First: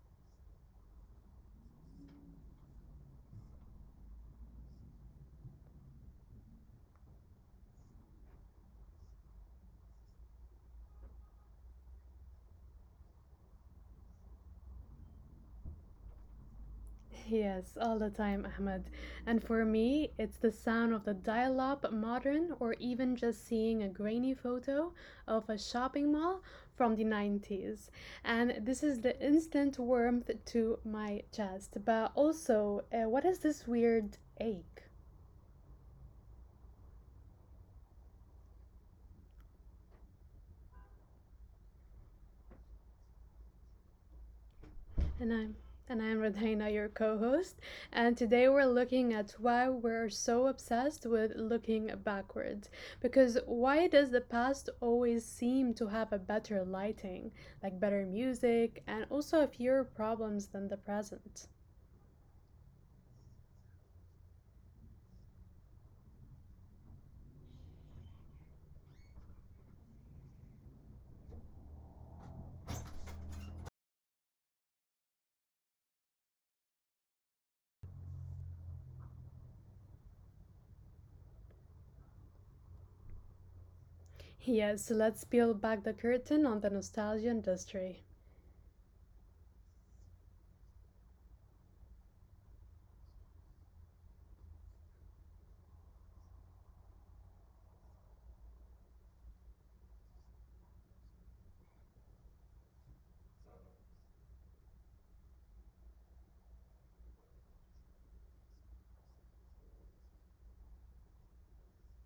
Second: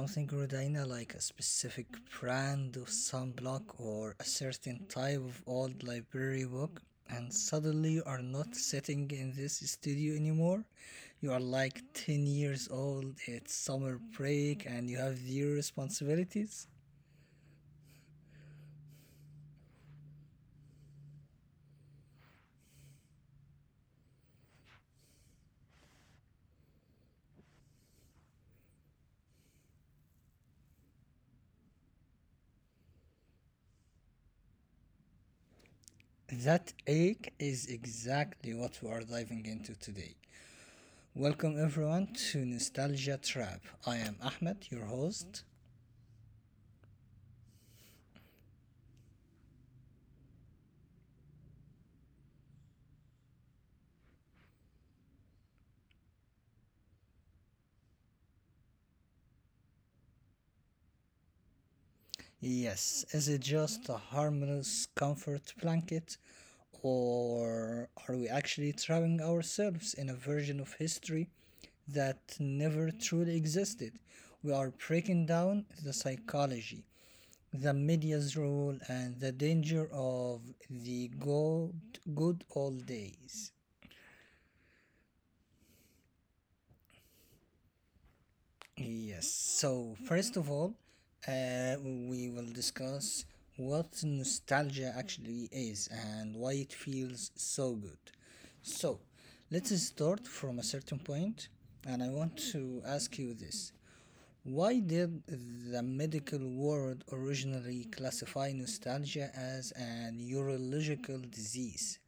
something, Rodina, like a specific brand of sunblock or a certain type of old library book, and suddenly you are not sitting in this studio anymore? You are like 10 years old, it's summer break, and you have zero responsibilities? Yes, all the time, Ahmed. And for me, it's the sound of the dial up modern or even just seeing a grainy photo of a shopping mall from the 90s. And this is the instant warmth to my chest. But also, what is this weird ache? That ache is exactly what we are diving into today. Welcome, everyone, to Nostalgia Trap. I am Ahmed, your And I'm host. and I'm Radhina, your co-host, and today we're looking at why we're so obsessed with looking backwards. Because why does the past always seem to have a better lighting, like better music, and also a fewer problems than the present? Yes, is it just a harmless comfort blanket, or are we actually trapping ourselves in a version of history that never truly existed? We are breaking down the psychology, the media's role, and the danger of the good old days. Yes, let's peel back the curtain on the nostalgia industry. Yes. So, first of all, we will discuss what nostalgia actually is and why it feels so good. So, let's start from a certain point, and I want to ask you this. Why did the medical world originally classify nostalgia as an neurological disease?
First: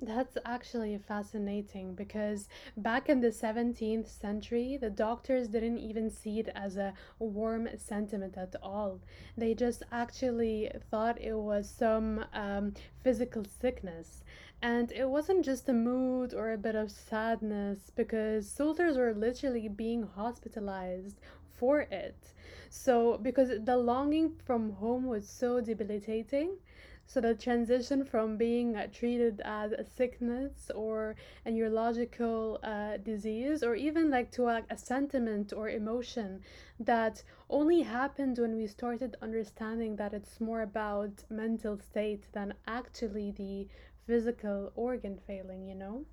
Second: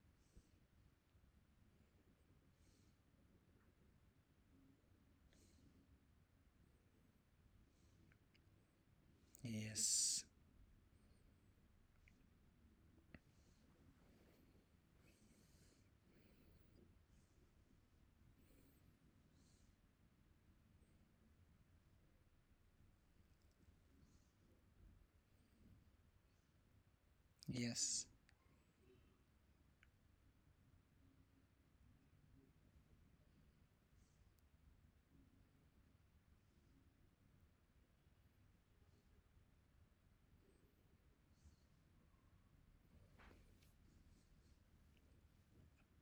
That's actually fascinating because back in the 17th century, the doctors didn't even see it as a warm sentiment at all. They just Yes, actually thought it was some physical sickness. And it wasn't just a mood or a bit of sadness because soldiers were literally being hospitalized for it. So, because the longing from home was so debilitating so the transition yes. from being treated as a sickness or a neurological disease, or even like to a sentiment or emotion that only happened when we started understanding that it's more about mental state than actually the physical organ failing, you know?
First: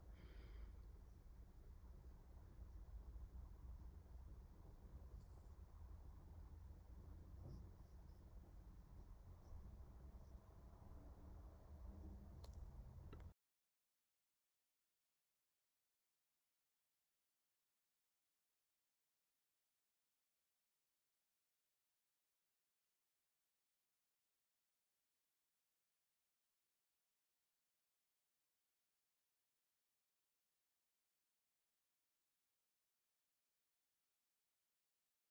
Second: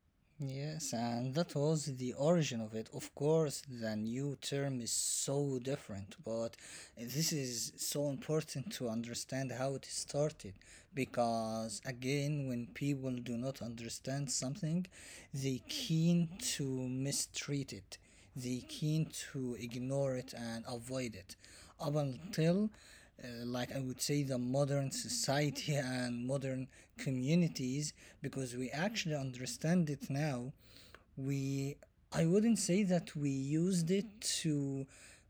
Yes, and that was the origin of it. Of course, the new term is so different, but this is so important to understand how it started. Because again, when people do not understand something, they keen to mistreat it, they keen to ignore it and avoid it up until like I would say the modern society and modern communities, because we actually understand it now. We i wouldn't say that we used it to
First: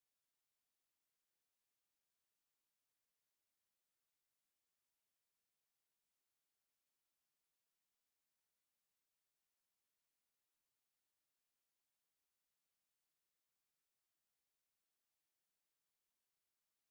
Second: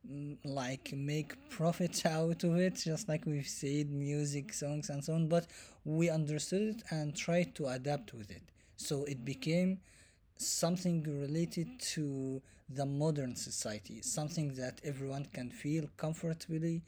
like make profits out of it, just like we've said, music, songs, and so on, but we understood it and tried to adapt with it. So it became something related to the modern society, something that everyone can feel comfortably.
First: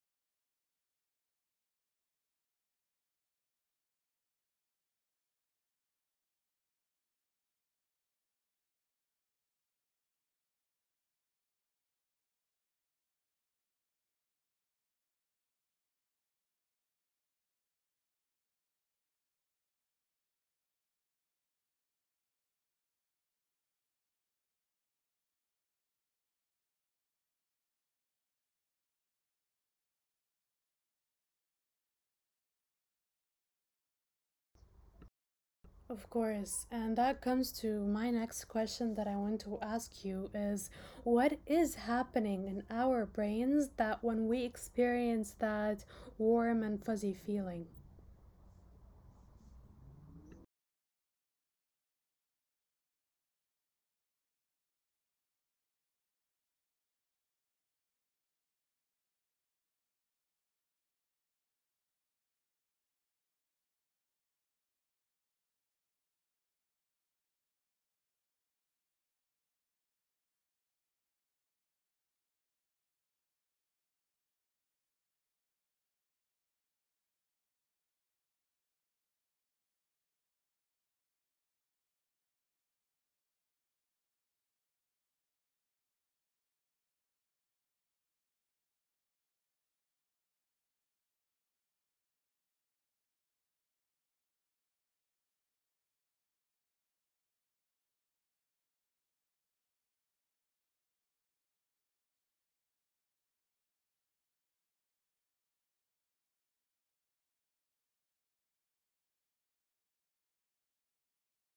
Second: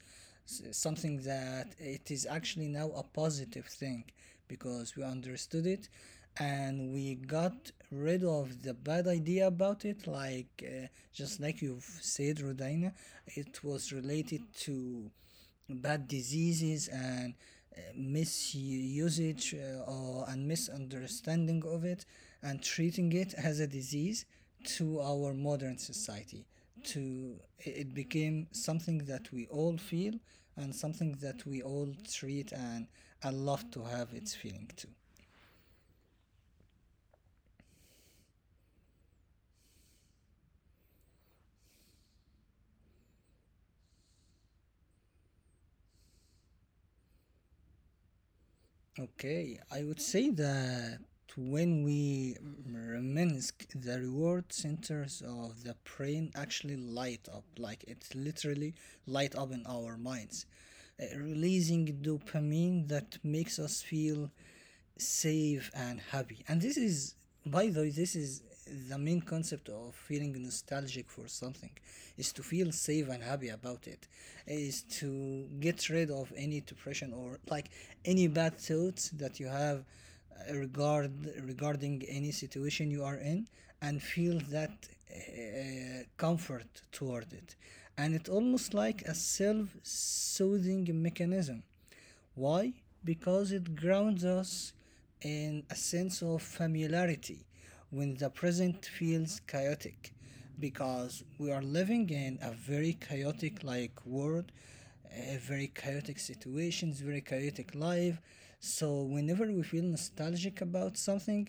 Something that it is actually now a positive thing, because we understood it and we got rid of the bad idea about it, like just like you've said, Rodina. It was related to bad diseases and misusage, or and misunderstanding of it, and treating it as a disease. To our modern society, to it became something that we all feel, and something that we all treat, and I love to have its feeling too. Of course. And that comes to my next question that I want to ask you is what is happening in our brains that when we experience that warm and fuzzy feeling? Okay, I would say that when we reminisce, the reward centers of the brain actually light up, like it literally light up in our minds, releasing dopamine that makes us feel safe and happy. And this is, by the way, this is the main concept of feeling nostalgic for something, is to feel safe and happy about it, is to get rid of any depression, or like any bad thoughts that you have uh, regard regarding any situation you are in, and feel that comfort toward it. And it's almost like a self-soothing mechanism. Why? Because it grounds us in a sense of familiarity when the present feels chaotic, because we are living in a very chaotic like world, a very chaotic situations, very chaotic life. So whenever we feel nostalgic about something,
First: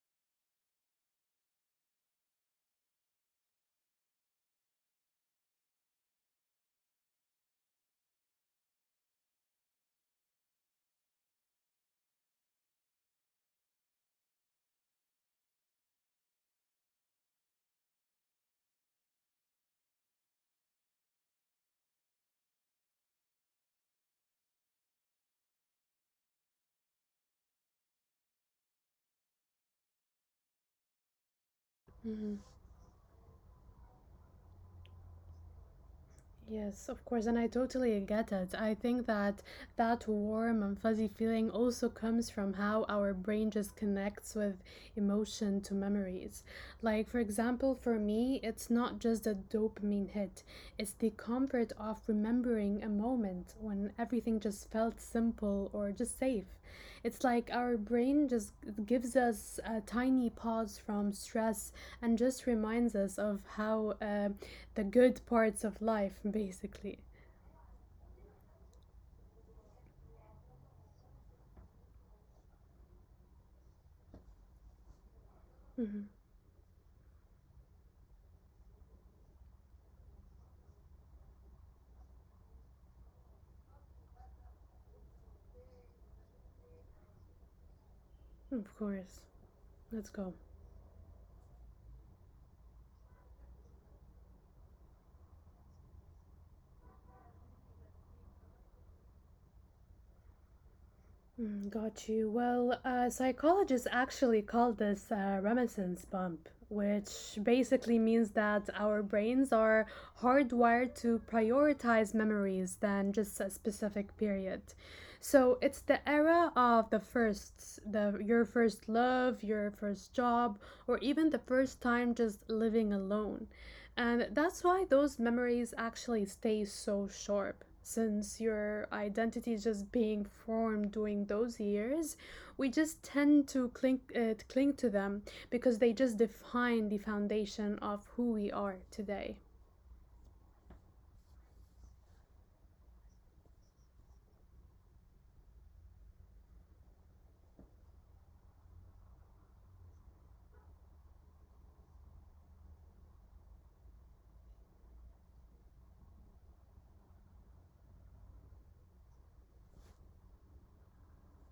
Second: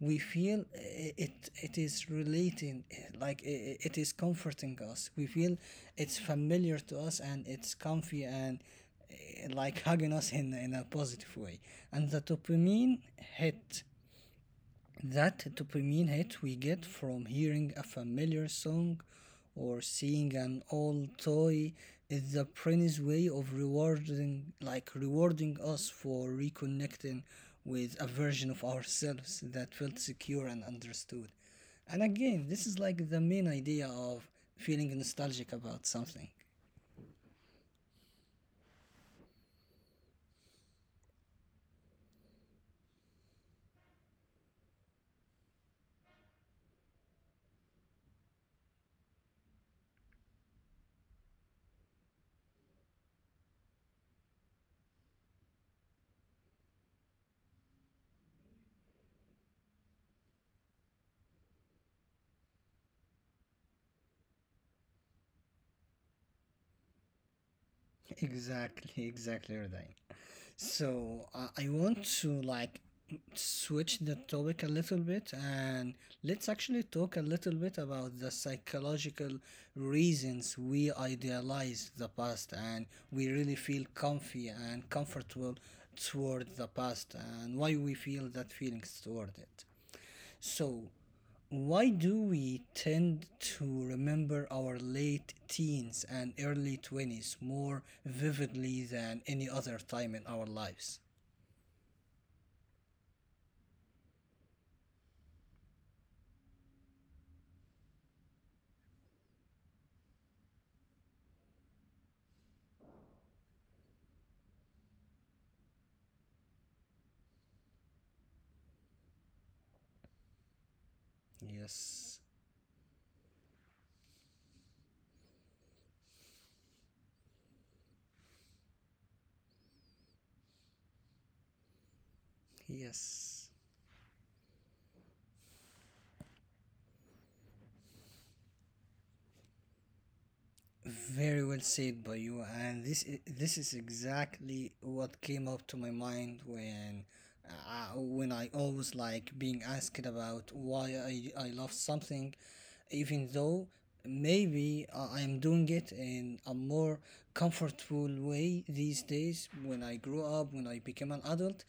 we feel eh, it is relating eh, like it. It is comforting us. We feel it's familiar to us, and it's comfy and like hugging us in a positive way. And the dopamine hit, that dopamine hit we get from hearing a familiar song or seeing an old toy is the brain's way of rewarding, like rewarding us for reconnecting with a version of ourselves that felt secure and understood. And Mm-hmm. again, this is like the main idea of feeling nostalgic about something. Yes, of course, and I totally get it. I think that that warm and fuzzy feeling also comes from how our brain just connects with emotion to memories. Like, for example, for me, it's not just a dopamine hit, it's the comfort of remembering a moment when everything just felt simple or just safe. It's like our brain just gives us a tiny pause from stress and just reminds us of how the good parts of life, basically. Exactly, exactly, Rodine. So I want to like switch the topic a little bit, and Mhm. let's actually talk a little bit about the psychological reasons we idealize the past, and we really feel comfy and comfortable toward the past, and why we feel that Of feelings toward course. it. Let's go. So, why do we tend to remember our late teens and early 20s more vividly than any other time in our lives? Mm. Got you. Well, psychologists actually call this a reminiscence bump, which basically means that our brains are hardwired to prioritize memories than just a specific period. So it's the era of the firsts, the your first love, your first job, or even the first Yes, time just living alone. And that's why those memories actually stay so sharp since your identity is just being formed during those years, we just yes. tend to cling to them because they just define the foundation of who we are today. Very well said by you, and this is exactly what came up to my mind when when I always like being asked about why I love something, even though maybe I am doing it in a more comfortable way these days. When I grew up, when I became an adult,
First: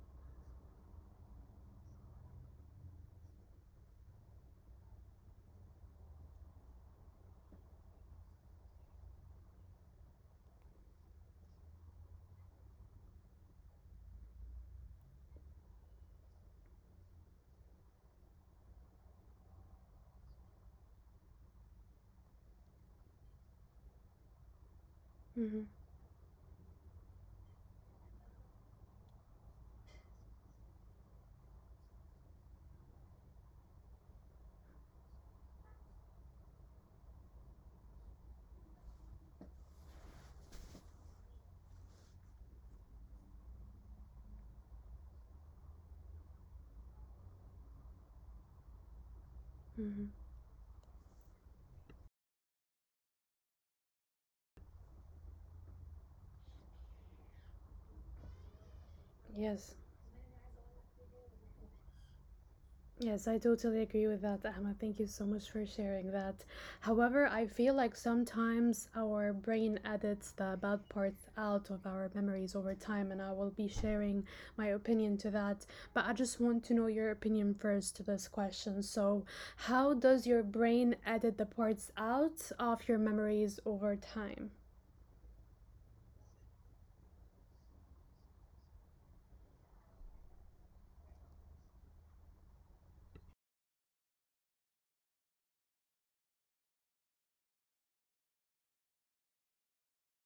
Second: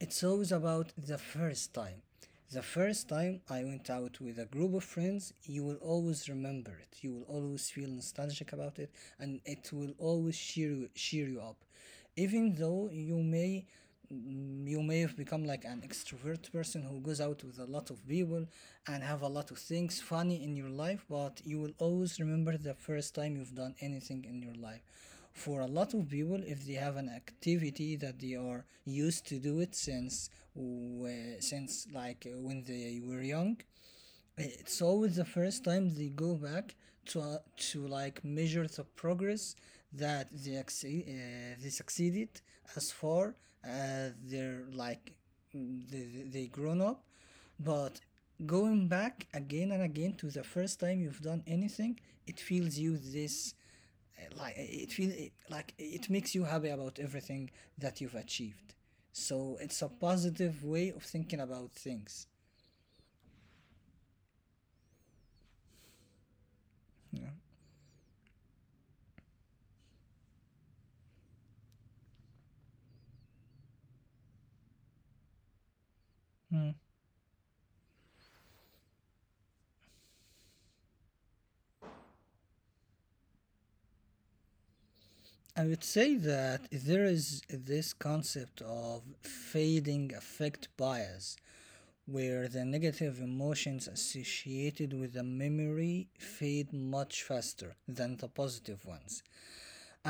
it's always about the first time. The first time I went out with a group of friends, you will always remember it. You will always feel nostalgic about it, and it will always cheer you up. Even though you may you may have become like an extrovert person who goes out with a lot of people and have a lot of things funny in your life, but you will always remember the first time you've done anything in your life. Hmm. For a lot of people, if they have an activity that they are used to do it since since when they were young, it's always the first time they go back to like measure the progress that they succeeded, as far as they're like they grown up. But going back again and Hmm. again to the first time you've done anything, it feels you this, like it feel it, really, like it makes you happy about everything that you've achieved. So Yes. it's a positive way of thinking about things, Yes, I totally agree with that, Ahmed. Thank you so much for sharing that. you However, know? I feel like sometimes our brain edits the bad parts out of our memories over time, and I will be sharing my opinion to that. But I just want to Mm. know your opinion first to this question. So, how does your brain edit the parts out of your memories over time? I would say that there is this concept of fading affect bias, where the negative emotions associated with a memory fade much faster than the positive ones.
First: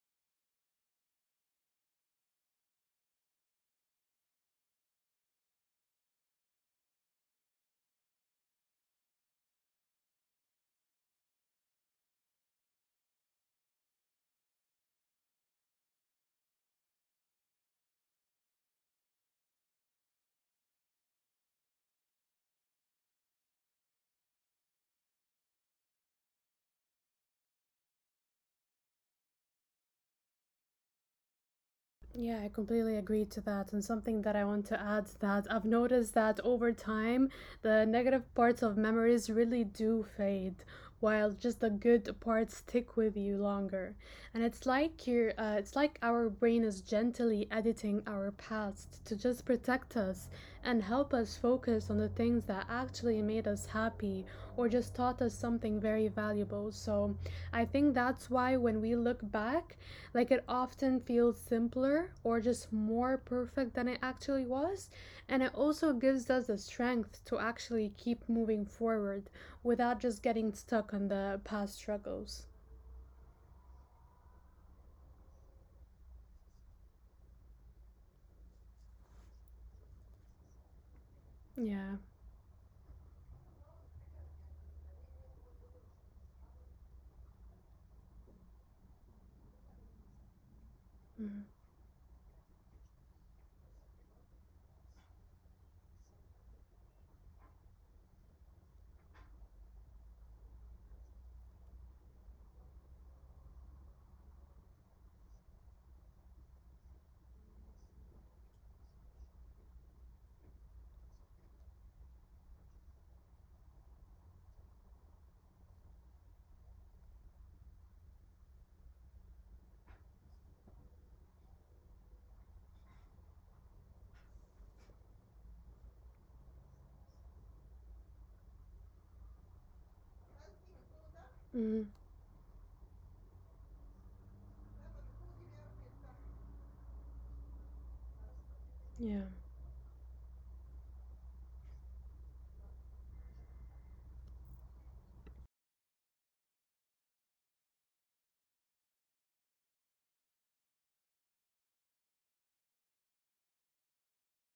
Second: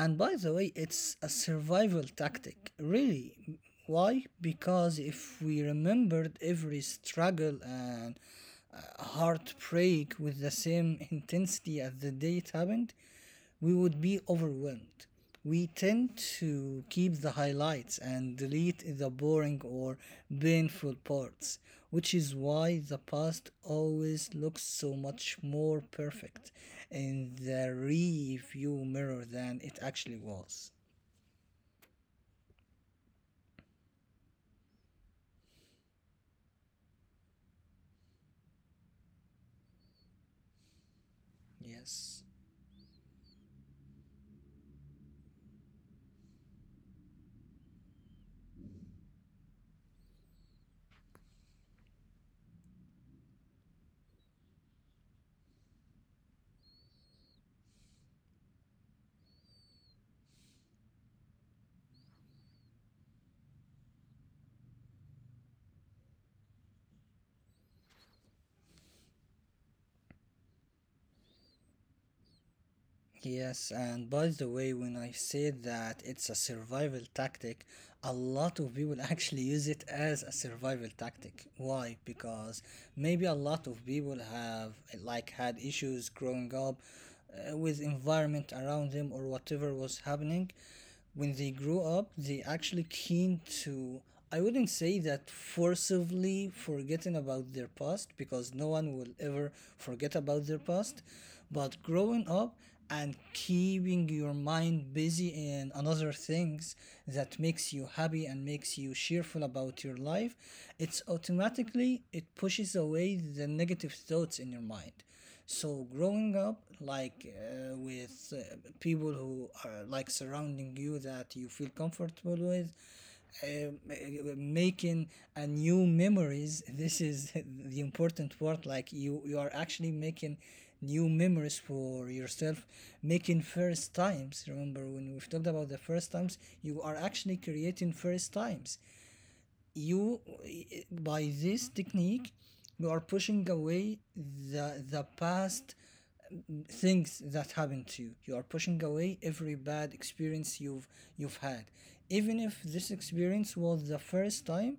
And by the way, it's a survival tactic, really. Why? Because if we remembered every struggle and heartbreak with the same intensity as the day it happened, we would be overwhelmed. We tend to keep the highlights and delete the boring or painful parts, which is why the past always looks so much more perfect in the rearview mirror than it actually was. Yeah, I completely agree to that. And something that I want to add that I've noticed that over time, the negative parts of memories really do fade, while just the Yes. good parts stick with you longer. And it's like it's like our brain is gently editing our past to just protect us and help us focus on the things that actually made us happy or just taught us something very valuable. So I think that's why when we look back, like it often feels simpler or just more perfect than it actually was. And it also gives us the strength to actually keep moving forward without just getting stuck on the past struggles. Yes, and by the way, when I say that it's a survival tactic, a lot of people actually use it as a survival tactic. Why? Yeah. Because maybe a lot of people have had issues growing up with environment around them, or whatever was happening when they Mm-hmm. grow up. They actually keen to, I wouldn't say that forcibly forgetting about their past, because no one will ever forget about their past, but growing up and keeping your mind busy in another things that makes you happy and makes you cheerful about your life, it's automatically it pushes away the negative thoughts in your mind. So growing up like with people who are like surrounding you that you feel comfortable with, um, uh, making a new memories. This is the important part. Like you are actually making new memories Mm-hmm. for yourself, making first times. Remember when we've talked about the first times, you are actually creating first times. Yeah. By this technique you are pushing away the past things that happen to you. You are pushing away every bad experience you've had, even if this experience was the first time,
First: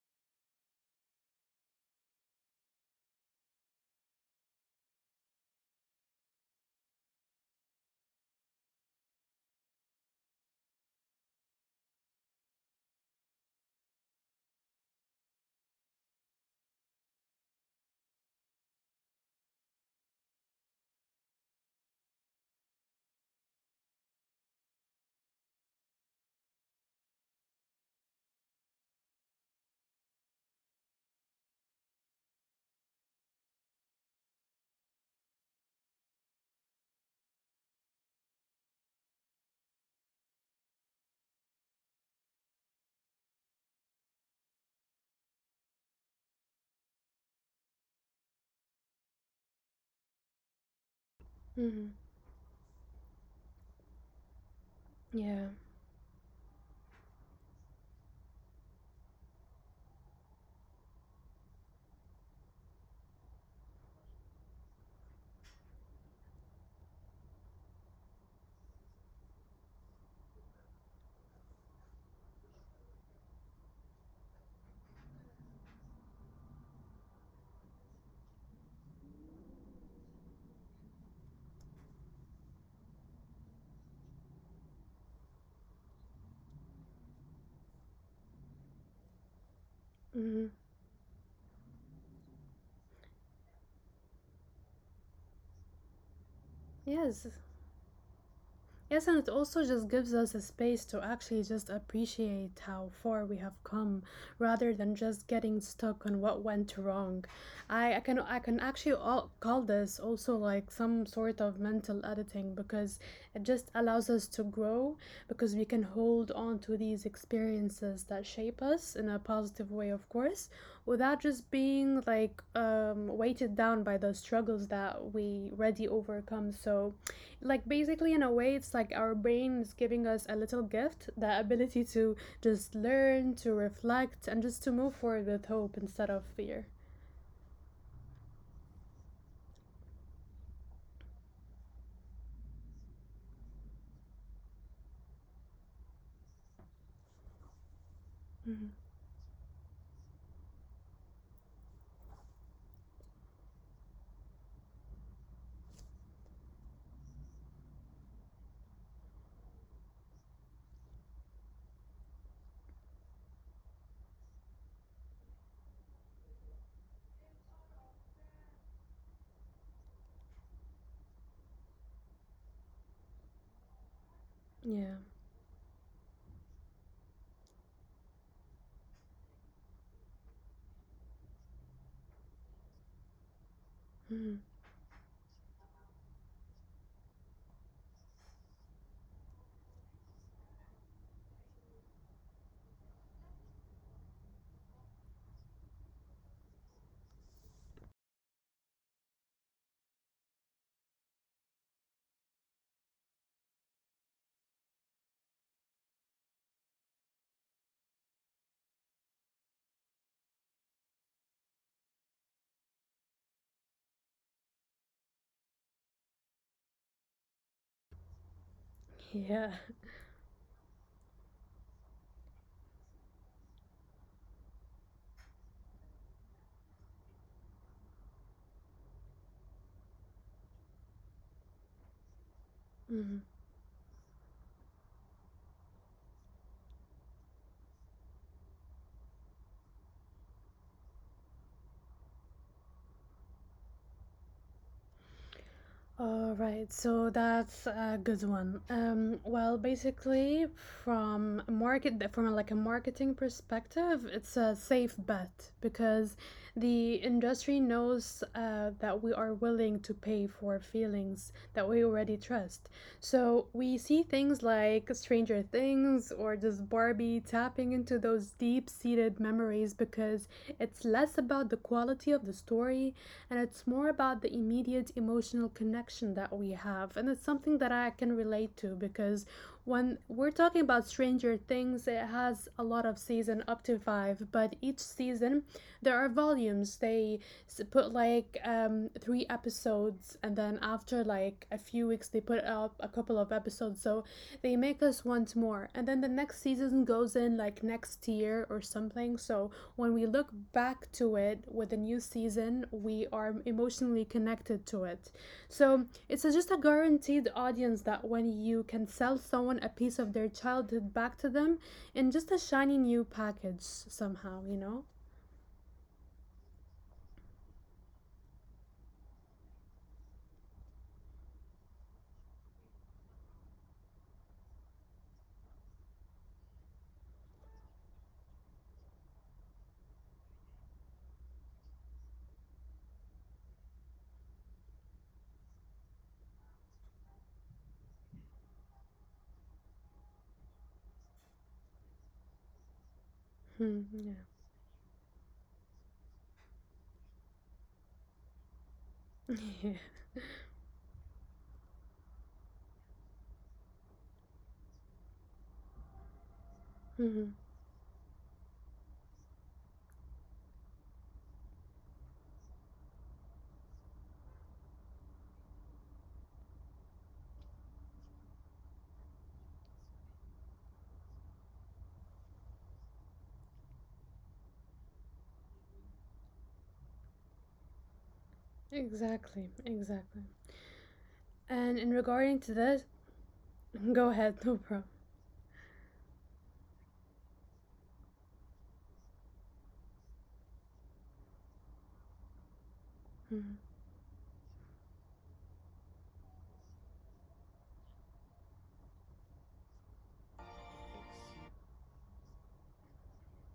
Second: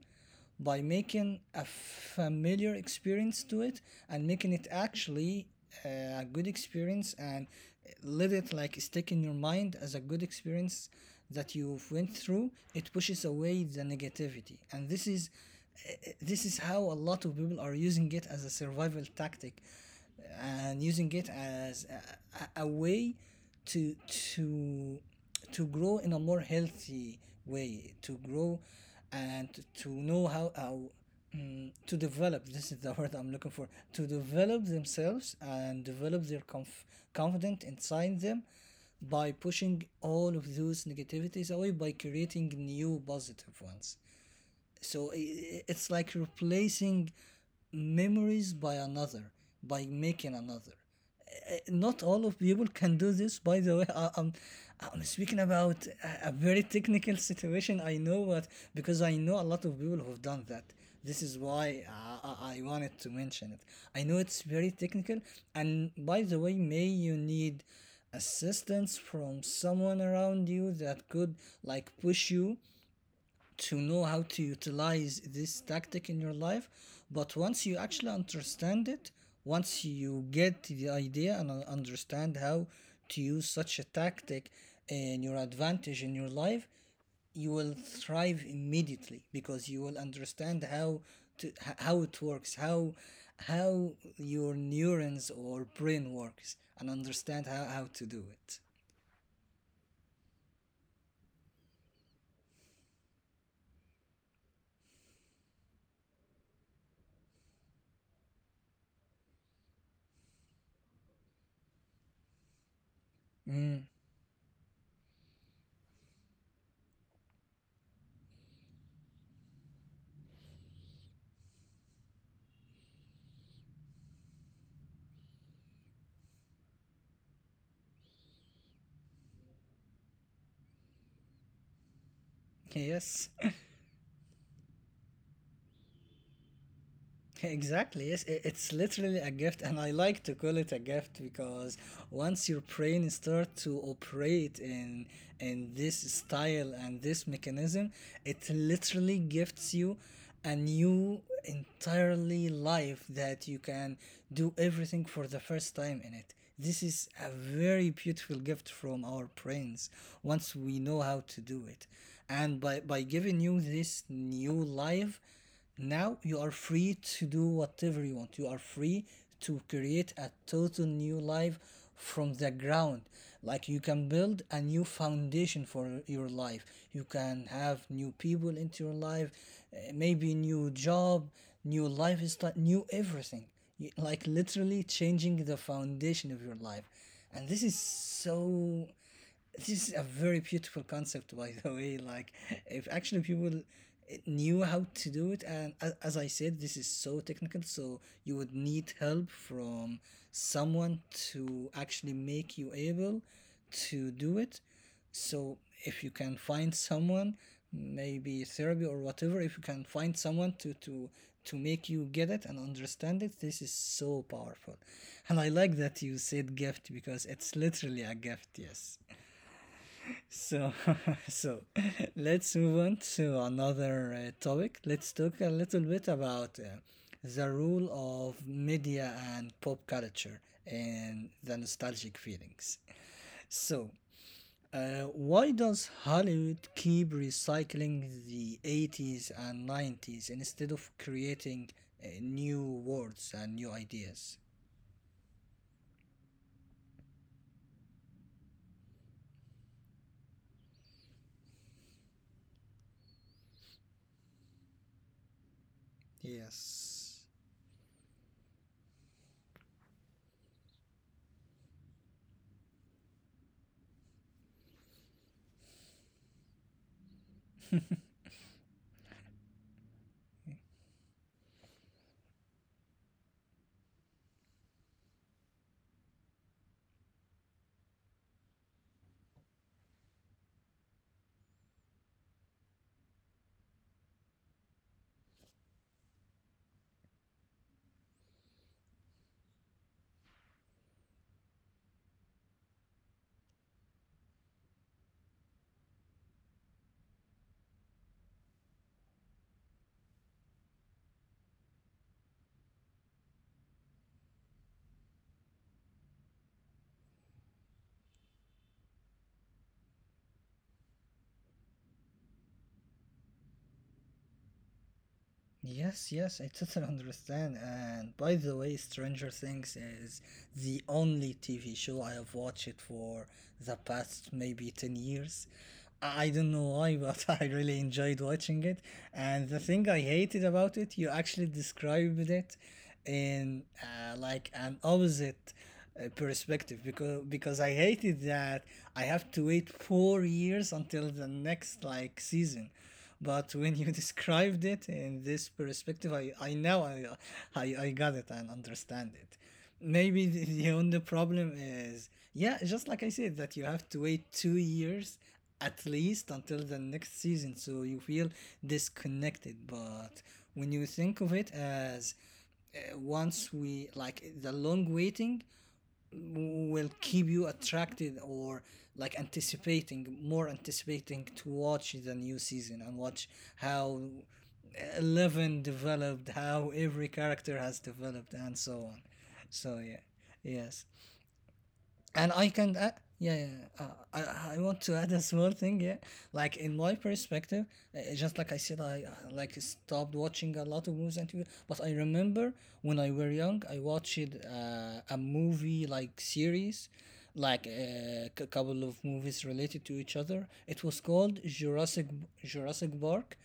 by making a familiar experience to it and making it actually a good experience, and let it like stick in your mind as a good experience that you've went through. It pushes away the negativity, and this is how a lot of people are using it as a survival tactic, and using it as a way to to to grow in a more healthy way, to grow, and to know how to develop, this is the word I'm looking for, to develop themselves and develop their confidence inside them, by pushing all of those negativities away by creating new positive ones. So it's like replacing memories by another, by making another. Mm-hmm. Not all of people can do this. By the way, I'm speaking Yeah. about a very technical situation, I know, but because I know a lot of people who've done that. This is why I wanted to mention it. I know it's very technical, and by the way, may you need assistance from someone around you that could like push you to know how to utilize this tactic in your life. But once you actually understand it, once you get the idea and understand how to use such a tactic in your advantage in your life, you will thrive immediately, because you will Mm-hmm. understand how to h- how it works, how your neurons or brain works, and Yes. understand how to do it. Yes, and it also just gives us a space to actually just appreciate how far we have come rather than just getting stuck on what went wrong. I can actually all call this also like some sort of mental editing because it just Mm, allows us to grow because we can hold on to these experiences that shape us in a positive way, of course, without just being like weighted down by the struggles that we already overcome. So like basically in a way it's like our brain is giving us a little gift the ability to just yes. learn to reflect and just to move forward with hope instead of fear. Exactly. Yes, it's literally a gift, and I like to call it a gift because once your brain starts to operate in this style and this mechanism, it literally gifts you a new entirely life that you can do everything for the first time in it. This is a very beautiful gift from our brains once we know how to do it, and by giving you this new life, now you are free to do whatever you want. You are free to create a total new life from the ground. Like, you can build a new Yeah. foundation for your life. You can have new people into your life, maybe new job, new lifestyle, new everything. Like literally changing the foundation of your life. And this is a very beautiful concept, by the way. Like, if actually people knew how to do it, and as I said, this is so technical, so you would need help from someone to actually make you able to do it. So if you can find someone, maybe therapy or whatever, if you can find someone to make you get it and understand it, this is so powerful. And I like that you said gift, because it's literally a gift, yes. Yeah. So, so let's move on to another topic. Let's talk a little bit about the role of media and pop culture in the nostalgic feelings. Mhm. So, uh, why does Hollywood keep recycling the 80s and 90s instead of creating new words and new ideas? All right, so that's a good one. Well, basically, from like a marketing perspective, it's a safe bet because the Yes. industry knows that we are willing to pay for feelings that we already trust. So we see things like Stranger Things or just Barbie tapping into those deep-seated memories because it's less about the quality of the story and it's more about the immediate emotional connection that we have. And it's something that I can relate to because when we're talking about Stranger Things, it has a lot of season up to five, but each season there are volumes. They put like three episodes, and then after like a few weeks, they put up a couple of episodes. So they make us want more. And then the next season goes in like next year or something. So when we look back to it with a new season, we are emotionally connected to it. So it's just a guaranteed audience that when you can sell someone a piece of their childhood back to them in just a shiny new package somehow, you know? Yes, yes, I totally understand. And by the way, Stranger Things is the only TV show I have watched it for the past maybe 10 years. I don't know why, but I really enjoyed watching it. And the thing I hated about it, you actually described it in like an opposite perspective, because I hated that I have to wait 4 years until the next like season. But Hmm, when you yeah. described it in this perspective, I now I got it and understand it. Yeah. Maybe the only problem is, yeah, just like I said, that you have to wait 2 years at least until the next Hmm. season, so you feel disconnected. But when you think of it as, once we like the long waiting will keep you attracted, or like anticipating to watch the new season and watch how 11 developed, how every character has developed and so on. Exactly, So yeah, exactly. yes, And in regarding and to I this, can, yeah, yeah. Yeah, uh, go ahead, no I, I problem. want to add a small thing, yeah. Like in my perspective, just like I said, I like stopped watching a lot of movies and TV, but I remember when I were Mhm, young I watched a movie like series, like a couple of movies related to each other. It was called Jurassic Park.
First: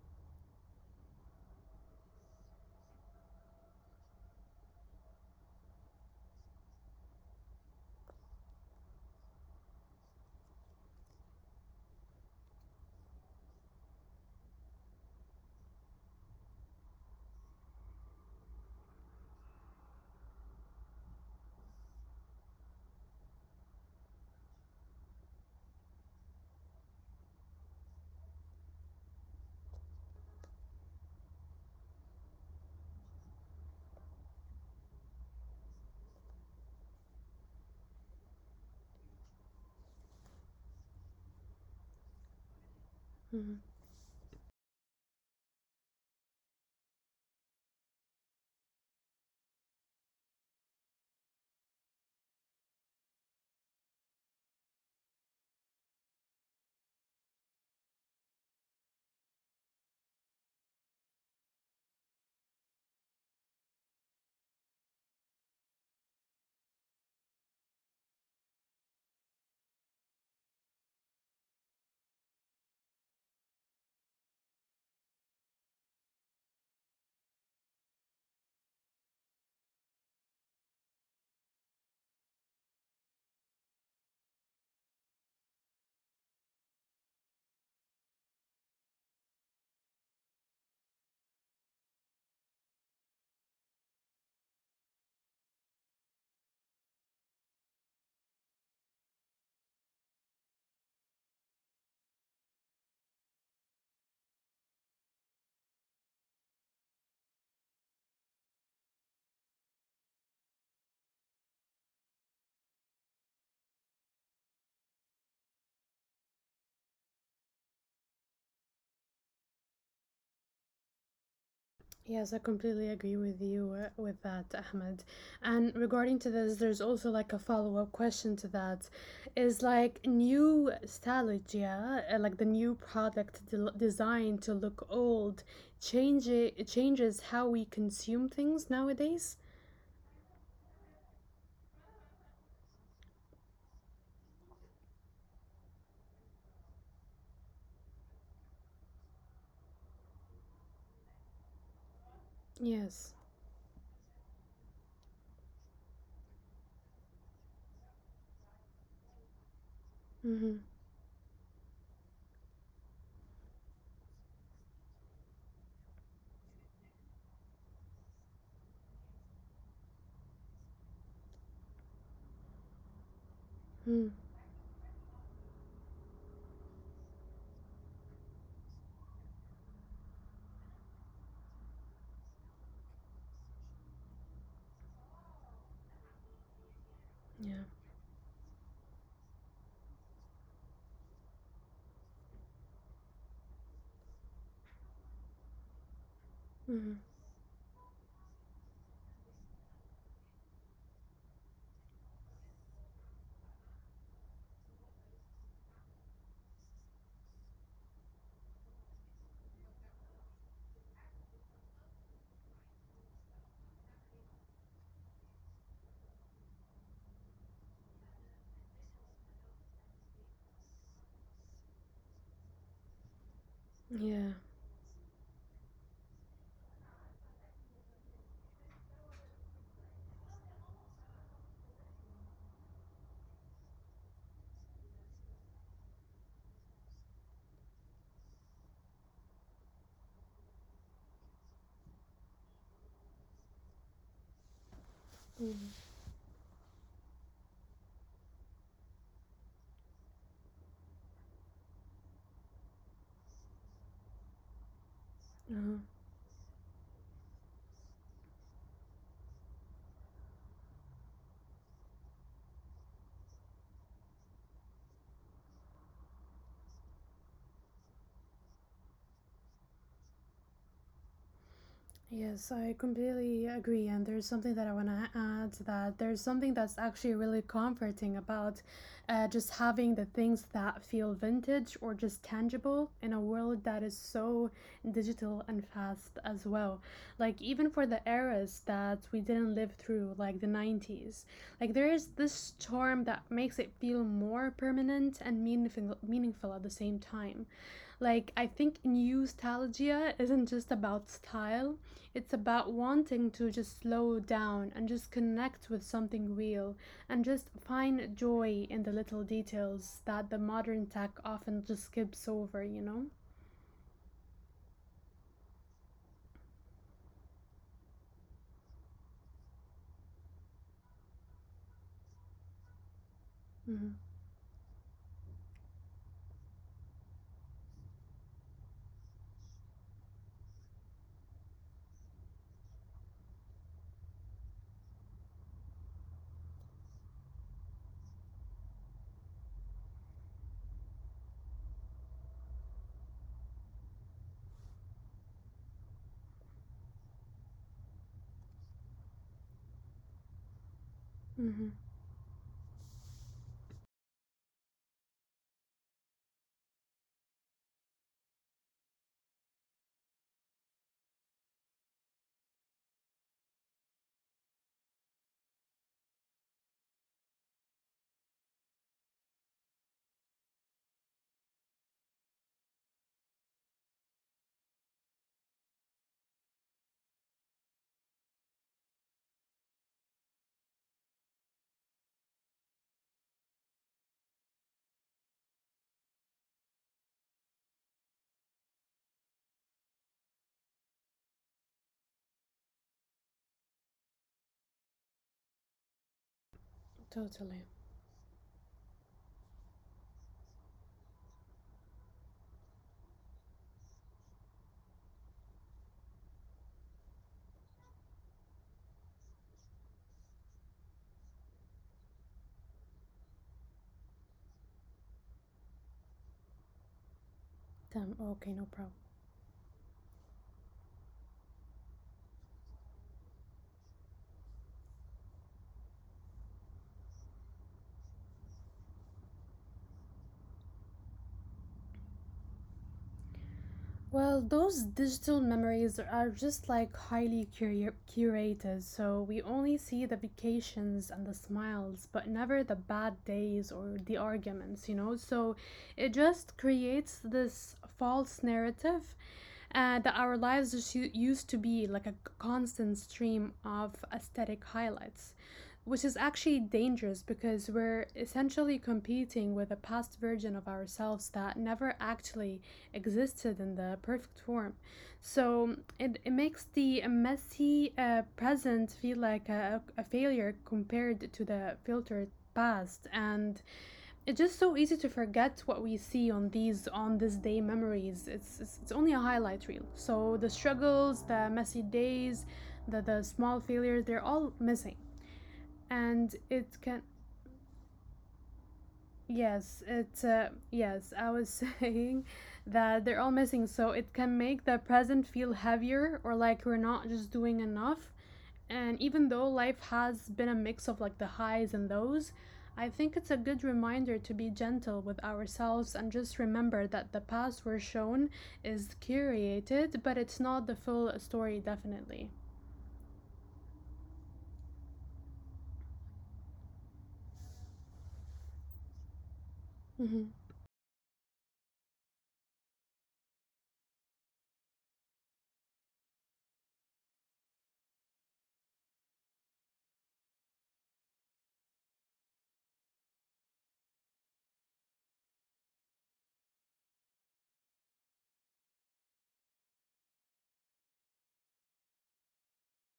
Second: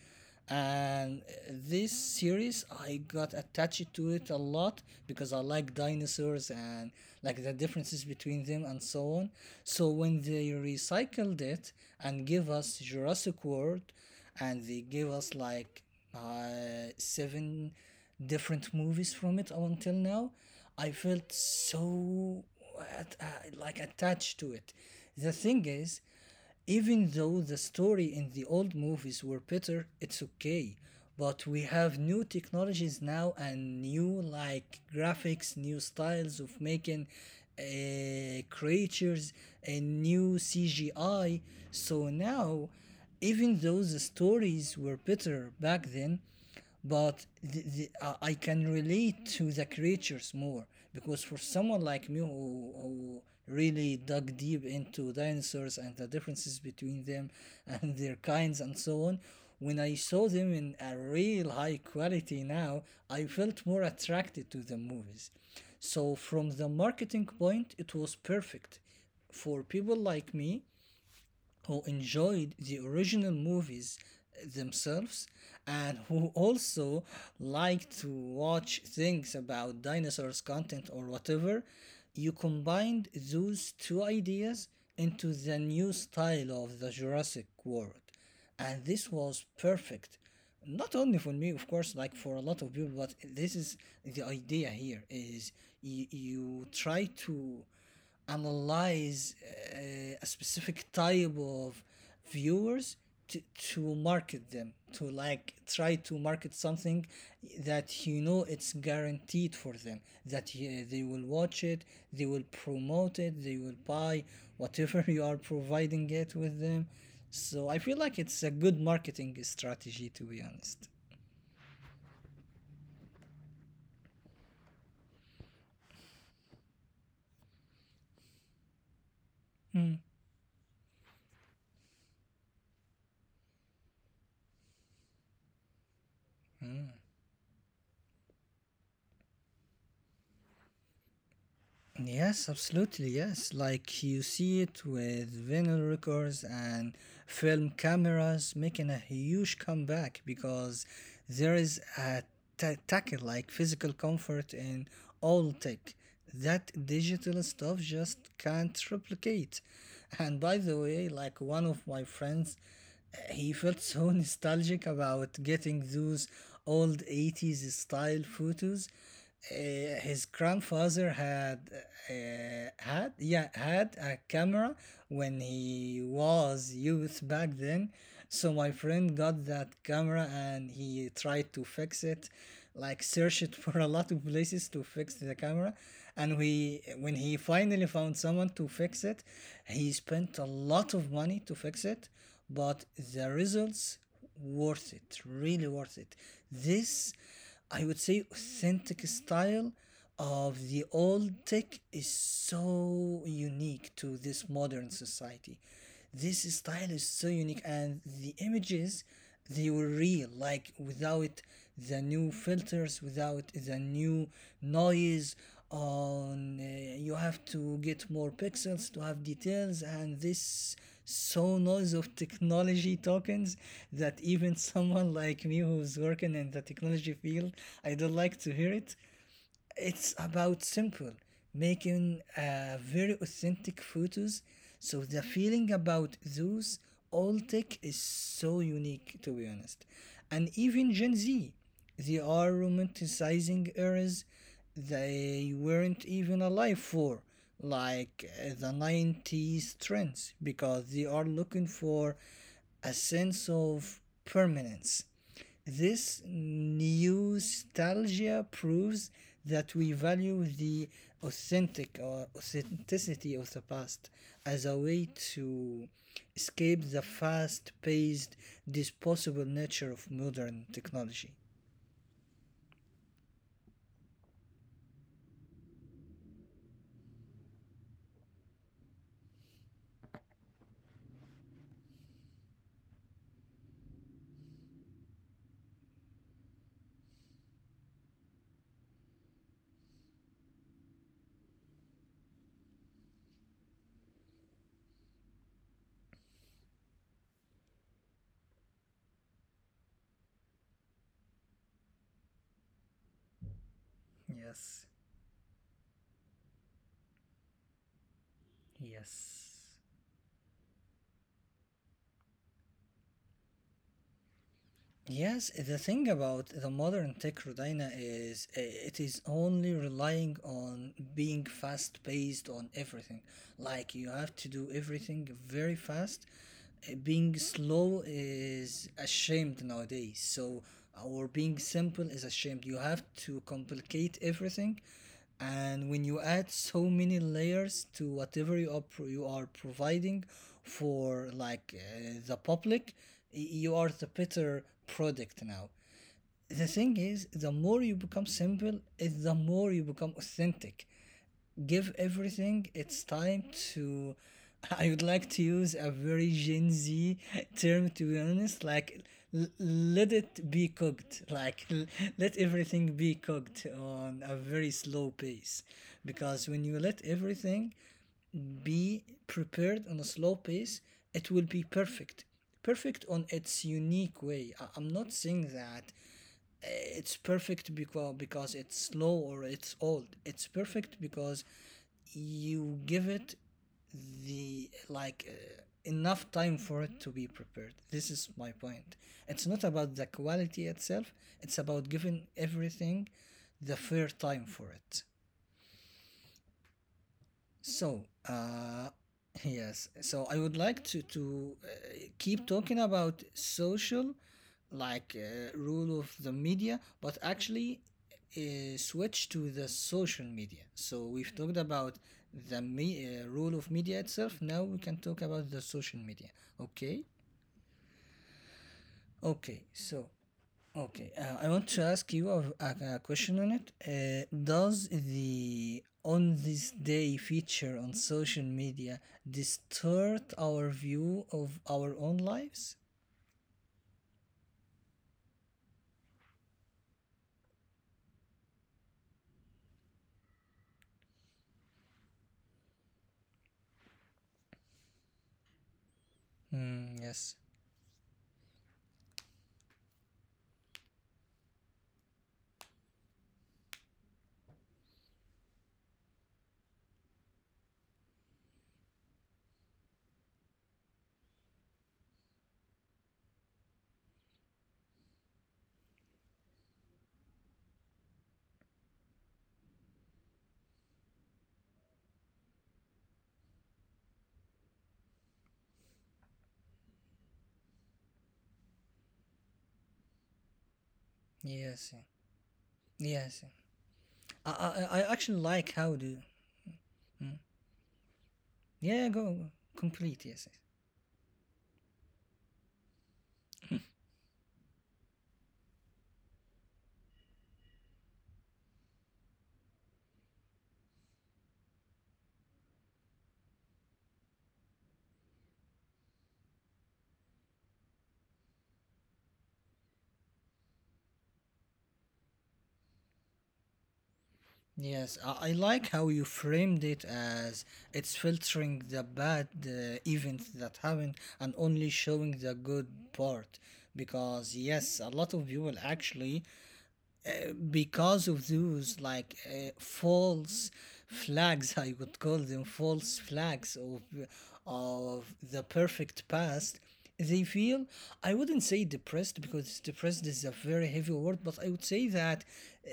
And this series, I got attached to it a lot because I like dinosaurs and like the differences between them and so on. So when they recycled it and give us Jurassic World, and they gave us like seven different movies from it up until now, I felt so at, uh, like attached to it. The thing is, even though the story in the old movies were better, it's okay. But we have new technologies now, and new like graphics, new styles of making creatures, and new CGI. So now, even mhm. though the stories were better back then, but I can relate to the creatures more, because for someone like me who really dug deep into dinosaurs and the differences between them and their kinds and so on, when I saw them in a real high quality now, I felt more attracted to the movies. So from the marketing point, it was perfect for people like me who enjoyed the original movies themselves, and who also like to watch things about dinosaurs content or whatever. You combined those two ideas into the new style of the Jurassic World, and this was perfect, not only for me of course, like for a lot of people. But this is, the idea here is, you try to analyze a specific type of viewers, to market them, to like try to market something that you know it's guaranteed for them, that they will watch it, they will promote it, they will buy whatever you are providing it with them. So I feel like it's a good marketing strategy, to be honest. Yes, I completely agree with you with that, Ahmed. And regarding to this, there's also like a follow-up question to that. Is like new stylistic, yeah, like the new product del designed to look old, changes how we consume things nowadays? Yes, absolutely. Yes, like you see it with vinyl records and film cameras making a huge comeback, because there is a tackle Yes. like physical comfort in all tech that digital stuff just can't replicate. And by Mm-hmm. the way, like one of my friends, he felt so nostalgic about getting those old 80s style photos. His grandfather had, had Mm. a camera when he was youth back then. So my friend got that camera and he tried to fix it, like search it for a lot of places to fix the camera. And we when he Yeah. finally found someone to fix it, he spent a lot of money to fix it. But the results worth it, really worth it. Mm-hmm. This, I would say, authentic style of the old tech is so unique to this modern society. This style is so unique, and the images, they were real, like without the new filters, without the new noise on, you have to get more pixels to have details, and this so noise of technology tokens, that Yeah. even someone like me who's working in the technology field, I don't like to hear it. It's about simple, making very authentic photos. So the feeling about those all tech is so unique, to be honest. And even Gen Z, they are romanticizing eras they Mm-hmm. weren't even alive for, like the 90s trends, because they are looking for a sense of permanence. Uh-huh. This nostalgia proves that we value the authentic, or authenticity of the past, as a way to escape the fast paced, disposable nature of modern technology. Yes, I completely agree. And there's something that I want to add that there's something that's actually really comforting about just having the things that feel vintage or just tangible in a world that is so digital and fast as well. Like, even for the eras that we didn't live through, like the 90s, like there is this charm that makes it feel more permanent and meaningful, meaningful at the same time. Like, I think nostalgia isn't just about style, it's about wanting to just slow down and Yes. just connect with something real and just find joy in the little Yes. details that the modern tech often just skips over, you know? Yes, the thing about the modern tech, Rodina, is, it is only relying on being fast paced on everything. Mm-hmm. Like you have to do everything very fast. Being slow is ashamed nowadays. So, or being simple is ashamed. You have to complicate everything, and when you add so many layers to whatever you are you are providing for like, the public, you are the better product now. The thing is, the more you become simple is the more you become authentic. Mm-hmm. Give everything its time to, I would like to use a very Gen Z term, to be honest, like, let it be cooked. Like, let everything be cooked on a very slow pace. Because when you let everything be prepared on a slow pace, it will be perfect. Perfect on its unique way. I'm not saying that it's perfect because it's slow or it's old. It's perfect because you give it the like, enough time for it to be prepared. This is my point. It's not about the quality itself. It's about giving everything the fair time for it. Totally. So, yes. So I would like to keep talking about social, like, rule of the media, but actually, switch to the social media. So we've talked about the rule of media itself. Now we can talk about the social media. Okay. Damn, okay, no problem. Okay. So, okay, I want to ask you a question on it. Does the on this day feature on social media distort our view of our own lives? Well, those digital memories are just like highly curated, so we only see the vacations and the smiles, but never the bad days or the arguments, you know? So it just Mm, creates yes, this false narrative that our lives just used to be like a constant stream of aesthetic highlights, which is actually dangerous because we're essentially competing with a past version of ourselves that never actually existed in the perfect form. So it makes the messy present feel like a failure compared to the filtered past, and it's just so easy to forget what we see on these on this day memories. It's, it's only a highlight reel, so the struggles, the messy yes, yeah. days, the Yes. small Yeah. failures, they're all I, missing. I, I actually like how do. And it can Mm. Yeah, go go. Yes. it Complete. Yes. Yes. Yes, I was saying that they're all missing so it can make the present feel heavier or like we're not just doing enough. And even though life has been a mix of like the highs and lows, I think it's a good reminder to be gentle with ourselves and just remember that the past we're shown is curated, but it's not the full story, definitely. Yes, I like how you framed it as it's filtering the bad Mm-hmm. events that happened, and only showing the good part. Because, yes, a lot of people actually, because of those like, false flags, I would call them false flags, of the perfect past, they feel, I wouldn't say depressed, because depressed is a very heavy word, but I would say that, uh,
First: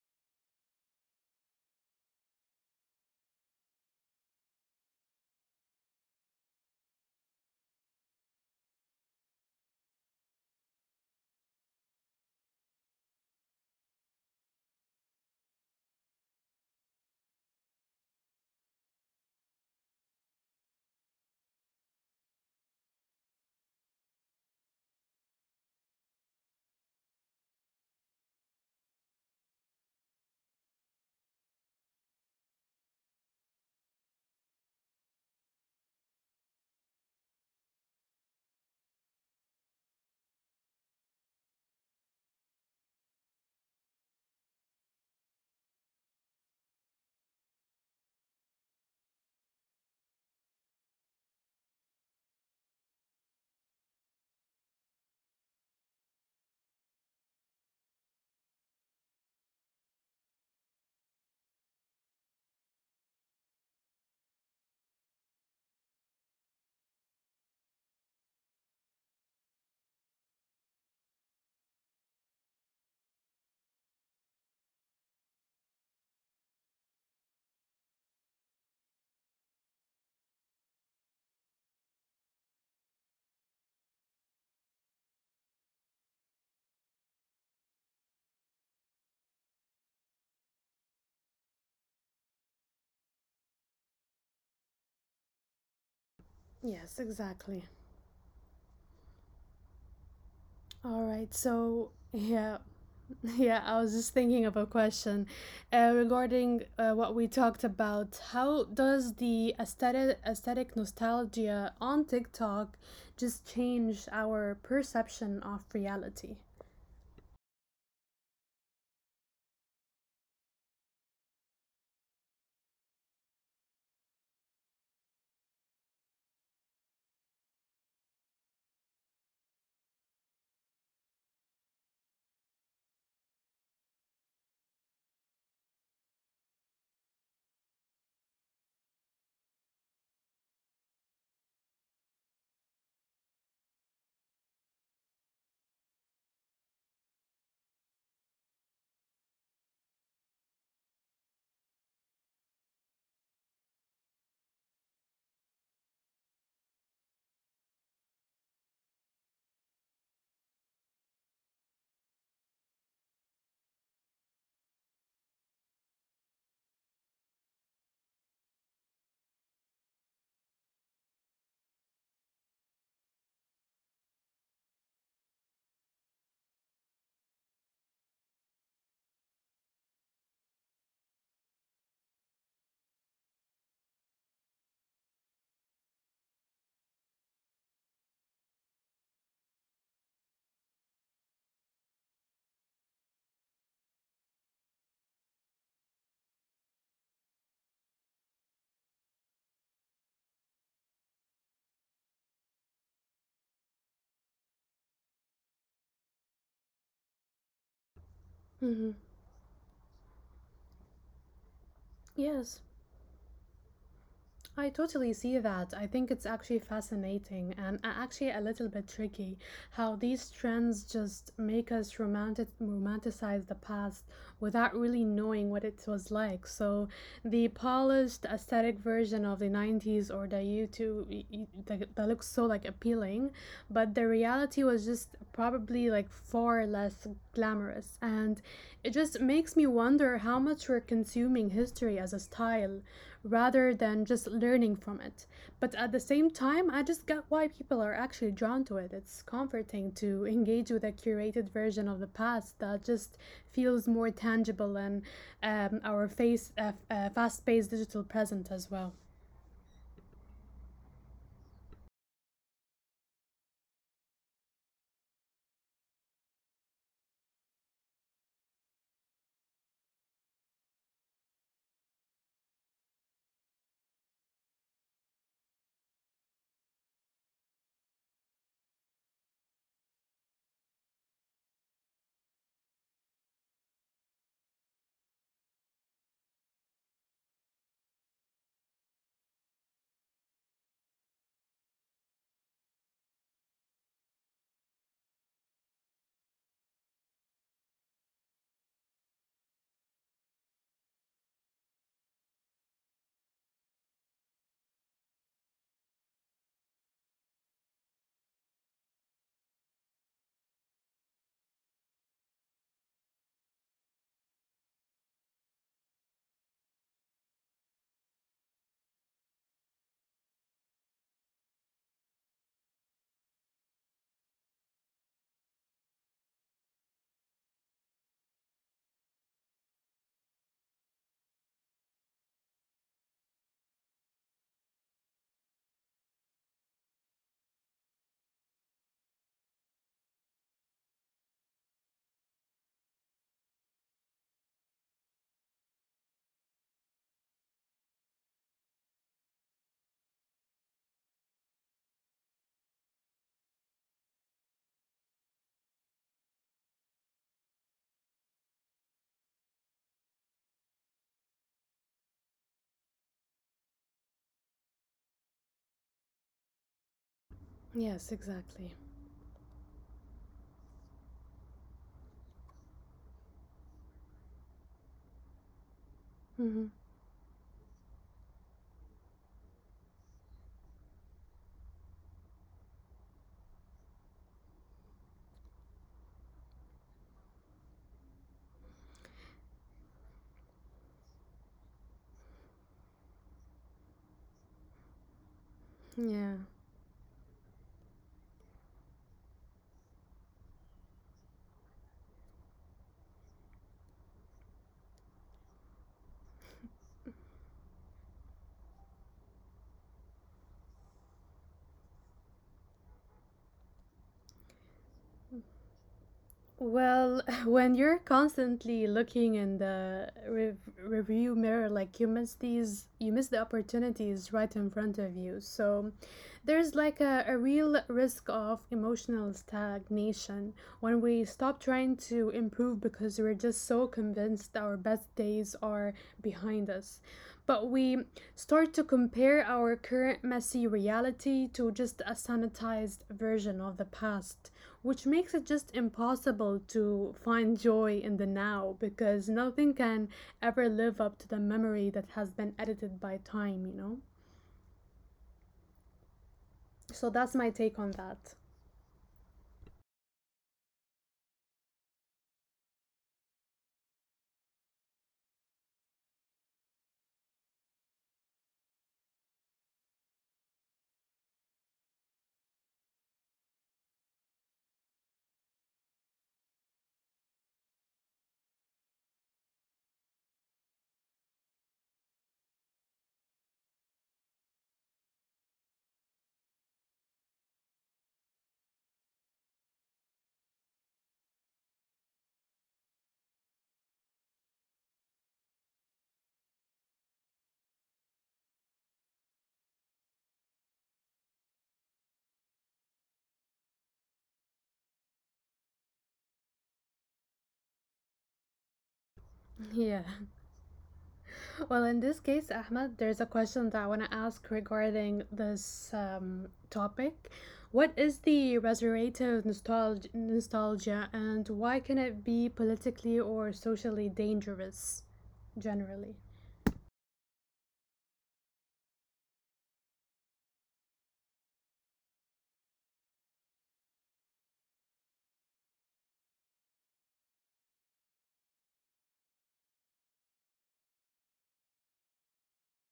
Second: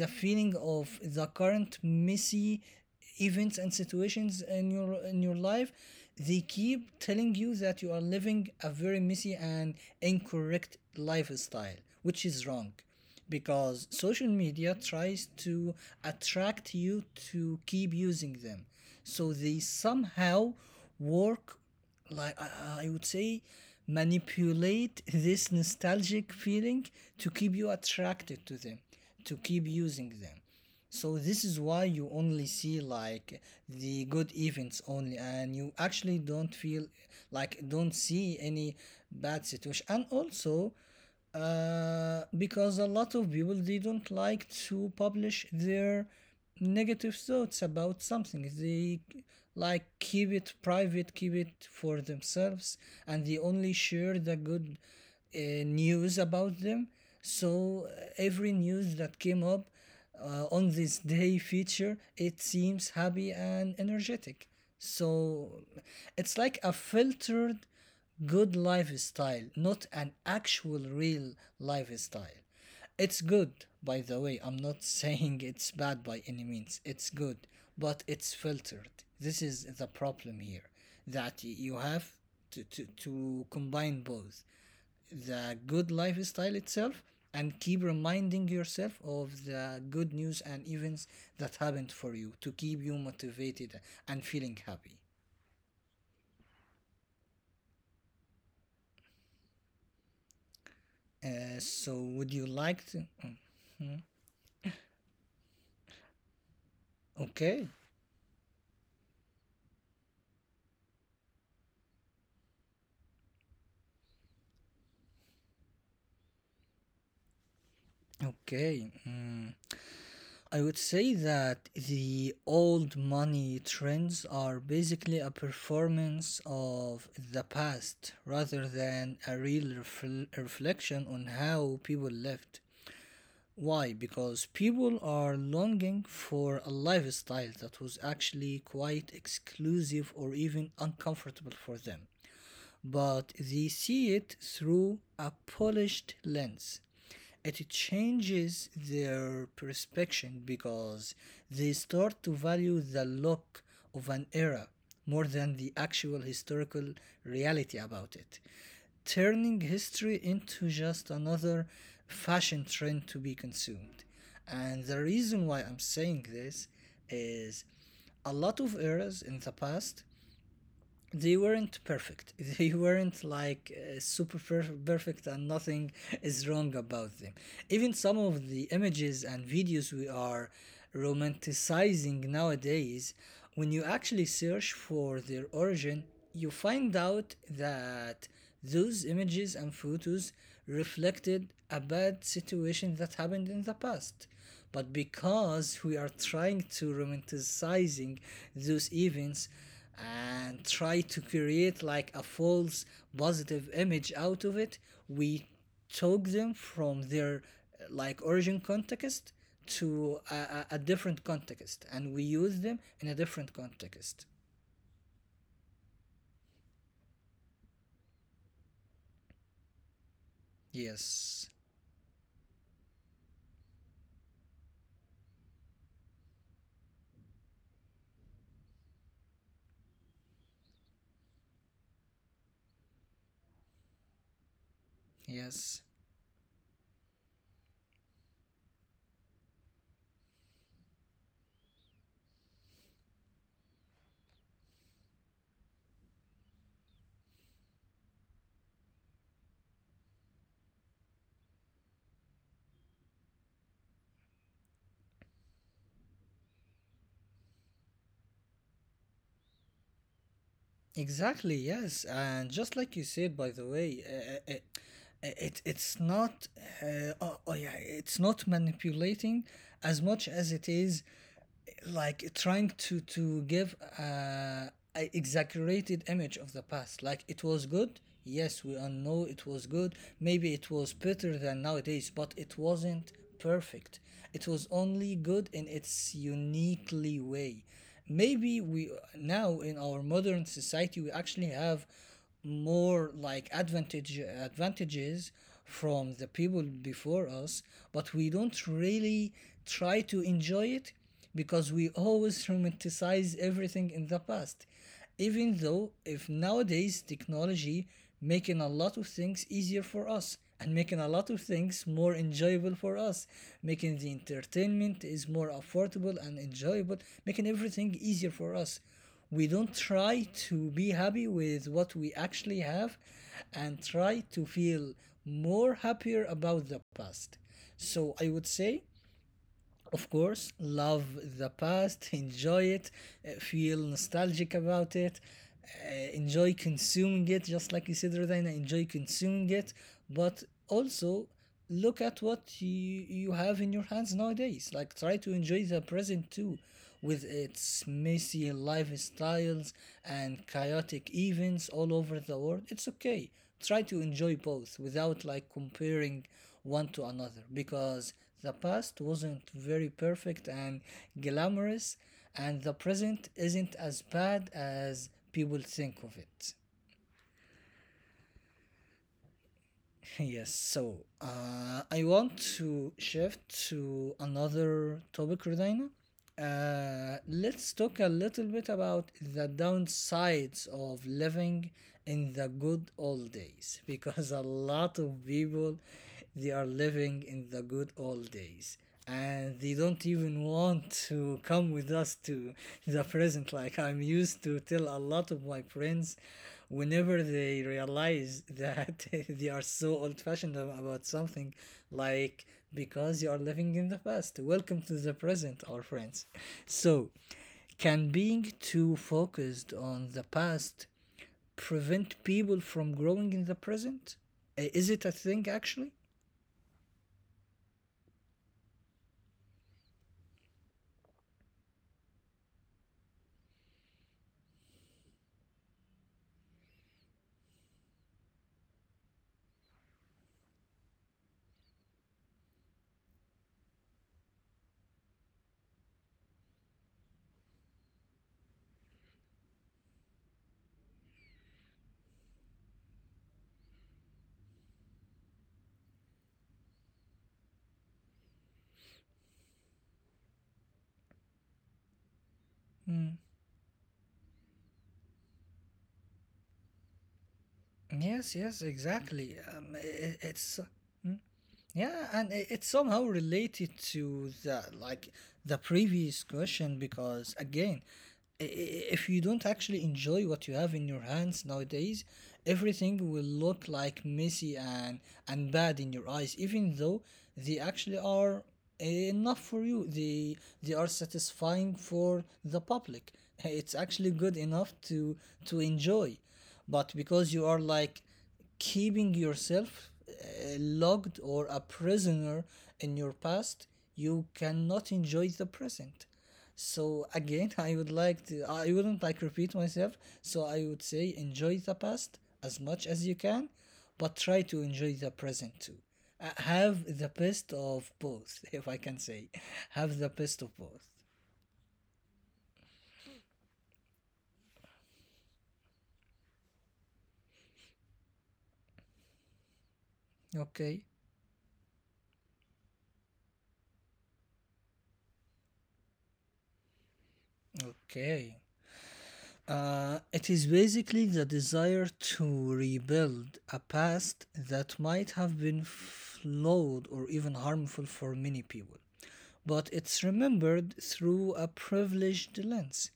the feeling of the current messy events and situations in your life, they keep telling you that you are living a very messy and incorrect lifestyle, which is wrong, because social media tries to attract you to keep using them. So they somehow work, like, I would say, manipulate this nostalgic feeling to keep you attracted to them, to keep using them. So this is why you only see like the good events only, and you actually don't feel, like don't see any bad situation. And also, because a lot of people, they don't like to publish their negative thoughts about something. They like keep it private, keep it for themselves, and they only share the good, uh, news about them. So, every news that came up, on this day feature, it seems happy and energetic. So it's like a filtered good lifestyle, not an actual real lifestyle. It's good, by the way. I'm not saying it's bad by any means. It's good, but it's filtered. This is the problem here that you have to combine both the good lifestyle itself and keep reminding yourself of the good news and events that happened for you to keep you motivated and feeling happy. Yes, exactly. All right, Uh, so so, would you yeah, like to? mm, yeah, I was just thinking of a question regarding what we talked Okay. about. How does aesthetic nostalgia on TikTok just change our perception of reality? Okay. I would say that the old money trends are basically a performance of the past rather than a real reflection on how people lived. Why? Because people are longing for a lifestyle that was actually quite exclusive or even uncomfortable for them, but they see it through a polished lens. It changes their perception because they start to value the look of an era more than the actual historical reality about it, turning history into just another fashion trend to be consumed. And the reason why I'm saying this is a lot of eras in the past, they weren't perfect. They weren't like super perfect, and nothing is wrong about them. Even some of the images and videos we are romanticizing nowadays, when you actually search for their origin, you find out that those images and photos reflected a bad situation that happened in the past, but because we are trying to romanticizing those events and try to create like a false positive image out of it, we took them from their like origin Hmm. context to a different context, and we use Yes. them in a different context. I totally see that. I think it's actually fascinating and actually a little bit tricky how these trends just Yes, make us romanticize the past without really knowing what it was like. So the polished aesthetic version of the 90s or the YouTube that that looks so like appealing, but the reality was just yes, probably like far less glamorous, and it just makes me wonder how much we're consuming history as a style rather than just learning from it. But at the same time, I just get why people are actually drawn to it. It's comforting to engage with a curated version of the past that just feels more tangible in our fast-paced digital present as well. exactly. Yes, and just like you said, by the way, it's not, oh yeah, it's not manipulating as much as it is like trying to give a exaggerated image of the past. Like, it was good. Yes, we all know it was good. Maybe it was better than nowadays, but it wasn't perfect. It was only good in its uniquely way. Maybe we now in our modern society, we actually have more like advantages from the people before us, but we don't really try to enjoy it because we always romanticize everything in the past, even though if nowadays technology making a lot of things easier for us and making a lot of things more enjoyable for us, making the entertainment is more affordable and enjoyable, making everything easier for us. We don't try to be happy with what we actually have and try to feel more happier about the past. So I would say, of course, love the past, enjoy it, feel nostalgic about it, enjoy consuming it, just like you said, Rodina, enjoy consuming it, but also look at what you have in your hands nowadays. Like, try to enjoy the present too, with its messy lifestyles and chaotic events all over the world. It's okay. Try to enjoy both without like comparing one to another because the past wasn't very perfect and glamorous, and the present isn't as bad as people think of it. Yes, exactly. Yes, so I want to shift to another topic, Rodina. Hmm. Let's talk a little bit about the downsides of living in the good old days because a lot of people, they are living in the good old days and they don't even want to come with us to the present. Like, I'm used to tell a lot of my friends Yeah. whenever they realize that they are so old fashioned about something. Like, because you are living in the past. Welcome to the present, our friends. So, can being too focused on the past prevent people from growing in the present? Is it a thing, actually? Well, when you're constantly looking in the review mirror like humans, these, you miss the opportunities right in front of you. So there's like a real risk of emotional stagnation when we stop trying to improve because we're just so convinced our best days are behind us. But we start to compare our current messy reality to just a sanitized version of the past, which makes it just impossible to find joy in the now because nothing can ever live up to the memory that has been edited by Mm. time, So that's my take on that. Yes, yes, exactly. I- it's Yeah, and it's somehow related to the like the previous question because again, if you don't actually enjoy what you have in your hands nowadays, everything will look like messy and bad in your eyes, even though they actually are enough for you. They are satisfying for the public. It's actually good enough to enjoy, but because you are like keeping yourself locked or a prisoner in your past, you cannot enjoy the present. So again, I wouldn't like repeat myself. So I would say enjoy the past as much as you can, but try to enjoy the present too. Have the best of both, if I can say. Have Yeah. the best of both. Well, in this case, Ahmed, there's a question that I want to ask regarding this topic. What is the resurrective nostalgia, Okay. nostalgia and why can it be politically or socially dangerous generally? Okay. It is basically the desire to rebuild a past that might have been flawed or even harmful for many people, but it's remembered through a privileged lens.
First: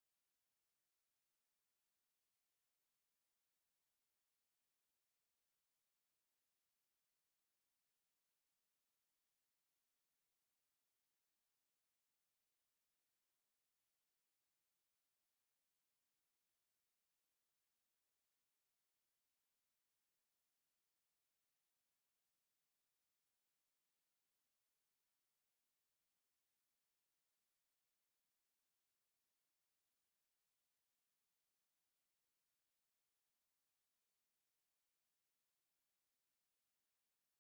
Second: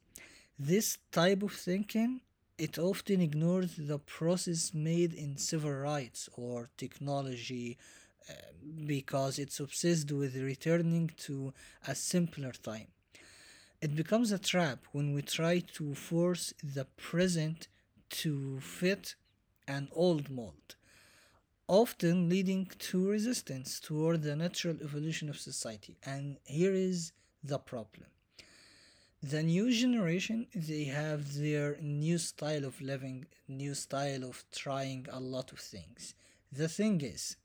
This type of thinking, it often ignores the process made in civil rights or technology because it's obsessed with returning to a simpler time. It becomes a trap when we try to force the present to fit an old mold, often leading to resistance toward the natural evolution of society. And here is the problem. The new generation, they have their new style of living, new style of trying a lot of things. The thing is,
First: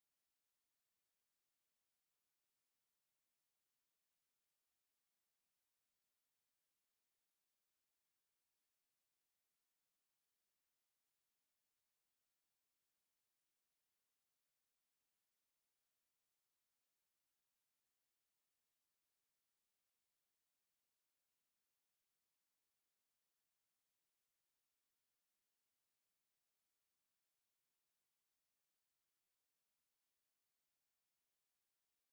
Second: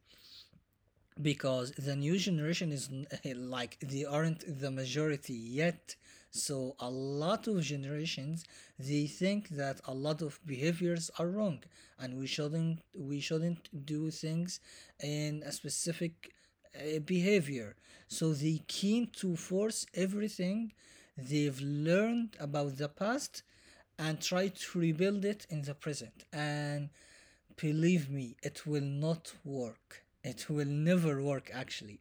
because the new generation is, like, they aren't the majority yet, so a lot of generations, they think that a lot of behaviors are wrong and we shouldn't do things in a specific behavior, so they keen to force everything they've learned about the past and try to rebuild it in the present, and believe me, it will not work. It will never work actually,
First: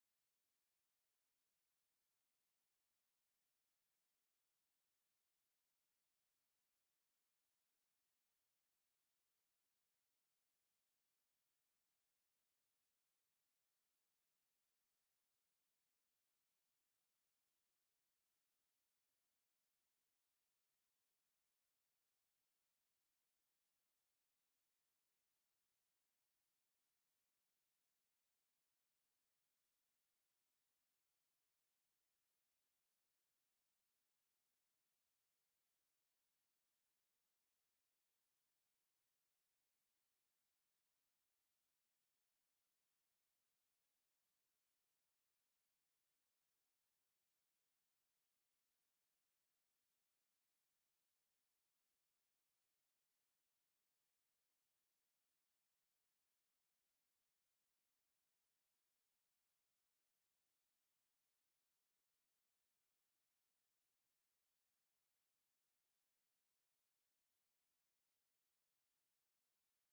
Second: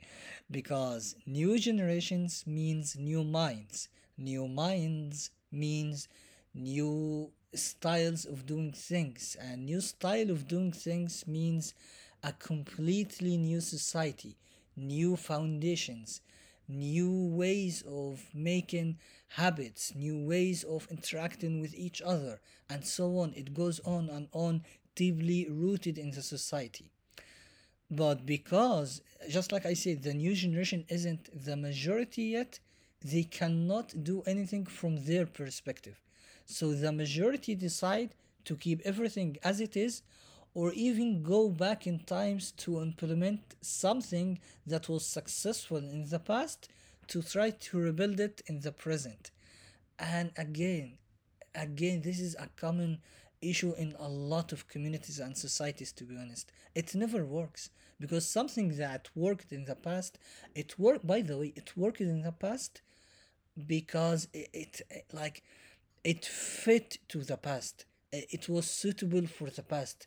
because new generations means new minds. New minds means new styles of doing things, and new style of doing things means a completely new society, new foundations, new ways of making habits, new ways of interacting with each other, and so on. It goes on and on, deeply rooted in the society. But because, just like I said, the new generation isn't the majority yet, they cannot do anything from their perspective. So the majority decide to keep everything as it is or even go back in times to implement something that was successful in the past to try to rebuild it in the present. And again, this is a common issue in a lot of communities and societies. To be honest, it never works because something that worked in the past, it worked, by the way, it worked in the past because like it fit to the past. It was suitable for the past.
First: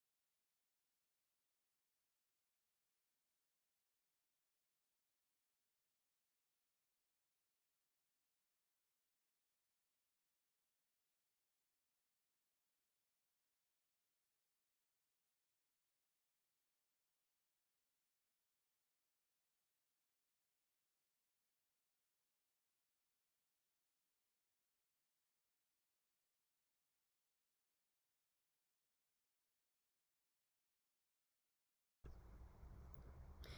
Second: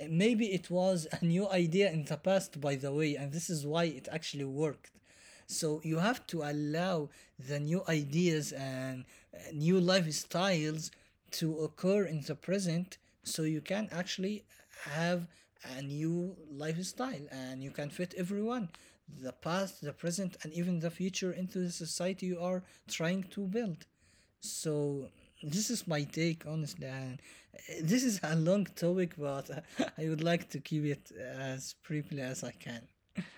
Maybe it was a new idea in the past, by the way, and this is why it actually worked. So you have to allow the new ideas and new lifestyles to occur in the present so you can actually have a new lifestyle, and you can fit everyone, the past, the present, and even the future, into the society you are trying to build. So this is my take honestly, and this is a long topic, but I would like to keep it as briefly as I can.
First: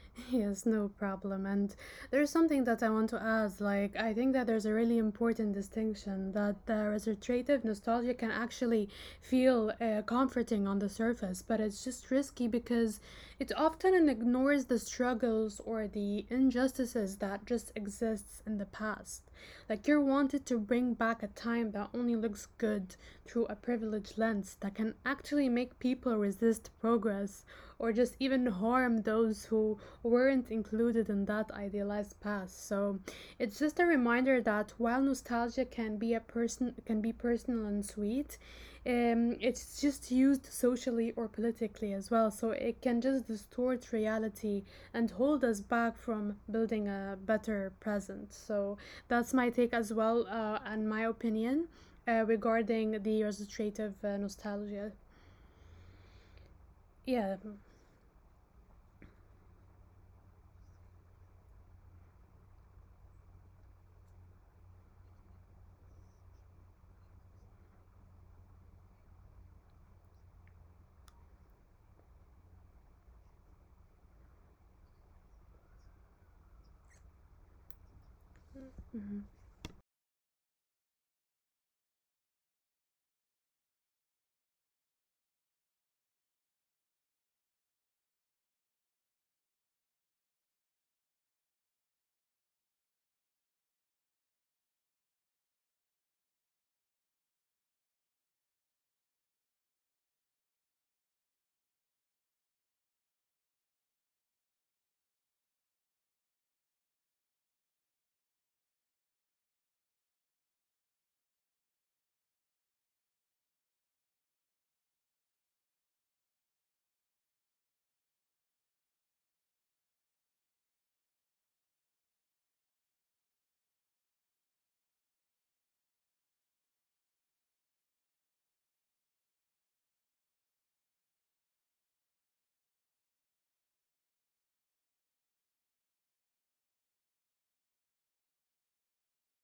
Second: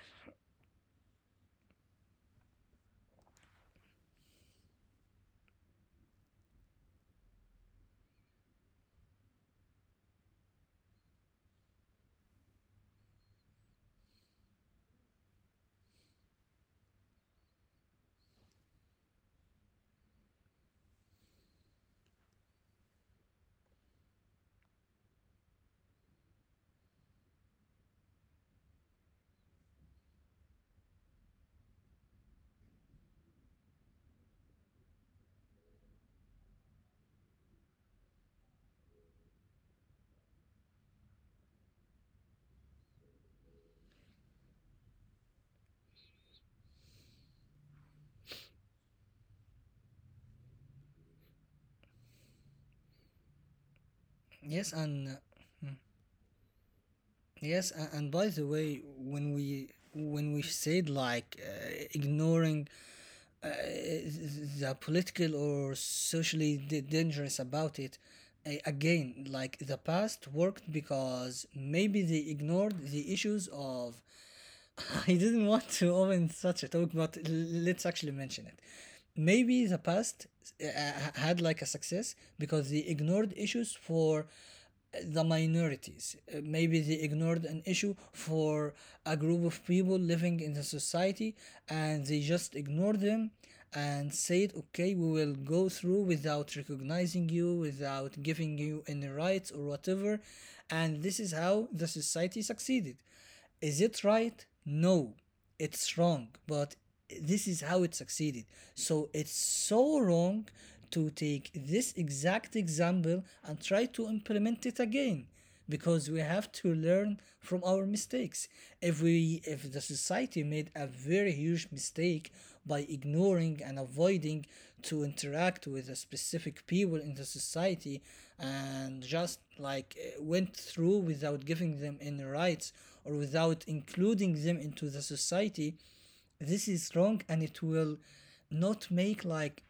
Yes, no problem. And there's something that I want to add. Like, I think that there's a really important distinction that the restorative nostalgia can actually feel comforting on the surface, but it's just risky because it often ignores the struggles or the injustices that just exists in the past. Like, you're wanted to bring back a time that only looks good through a privileged lens that can actually make people resist progress or just even harm those who weren't included in that idealized past. So it's just a reminder that while nostalgia can be a person can be personal and sweet, it's just used socially or politically as well. So it can just distort reality and hold us back from building a better present. So that's my take as well and my opinion regarding the illustrative Yes, and nostalgia. Mm. Yeah, Yes, and by the way, when we said like ignoring, uh, the political or socially dangerous about it. Again, like the past worked because maybe they ignored the issues of— I didn't want to open such a talk, but let's actually mention it. Maybe the past uh, had like a success because they ignored issues for the minorities. Maybe they ignored an issue for a group of people living in the society, and they just ignored them and said, okay, we will go through without recognizing you, without giving you any rights or whatever. And this is how the society succeeded. Is it right? No, it's wrong, but this is how it succeeded. So it's so wrong to take this exact example and try to implement it again because we have to learn from our mistakes. If the society made a very huge mistake by ignoring and avoiding to interact with a specific people in the society and just like went through without giving them any rights or without including them into the society, this is wrong and it will not make like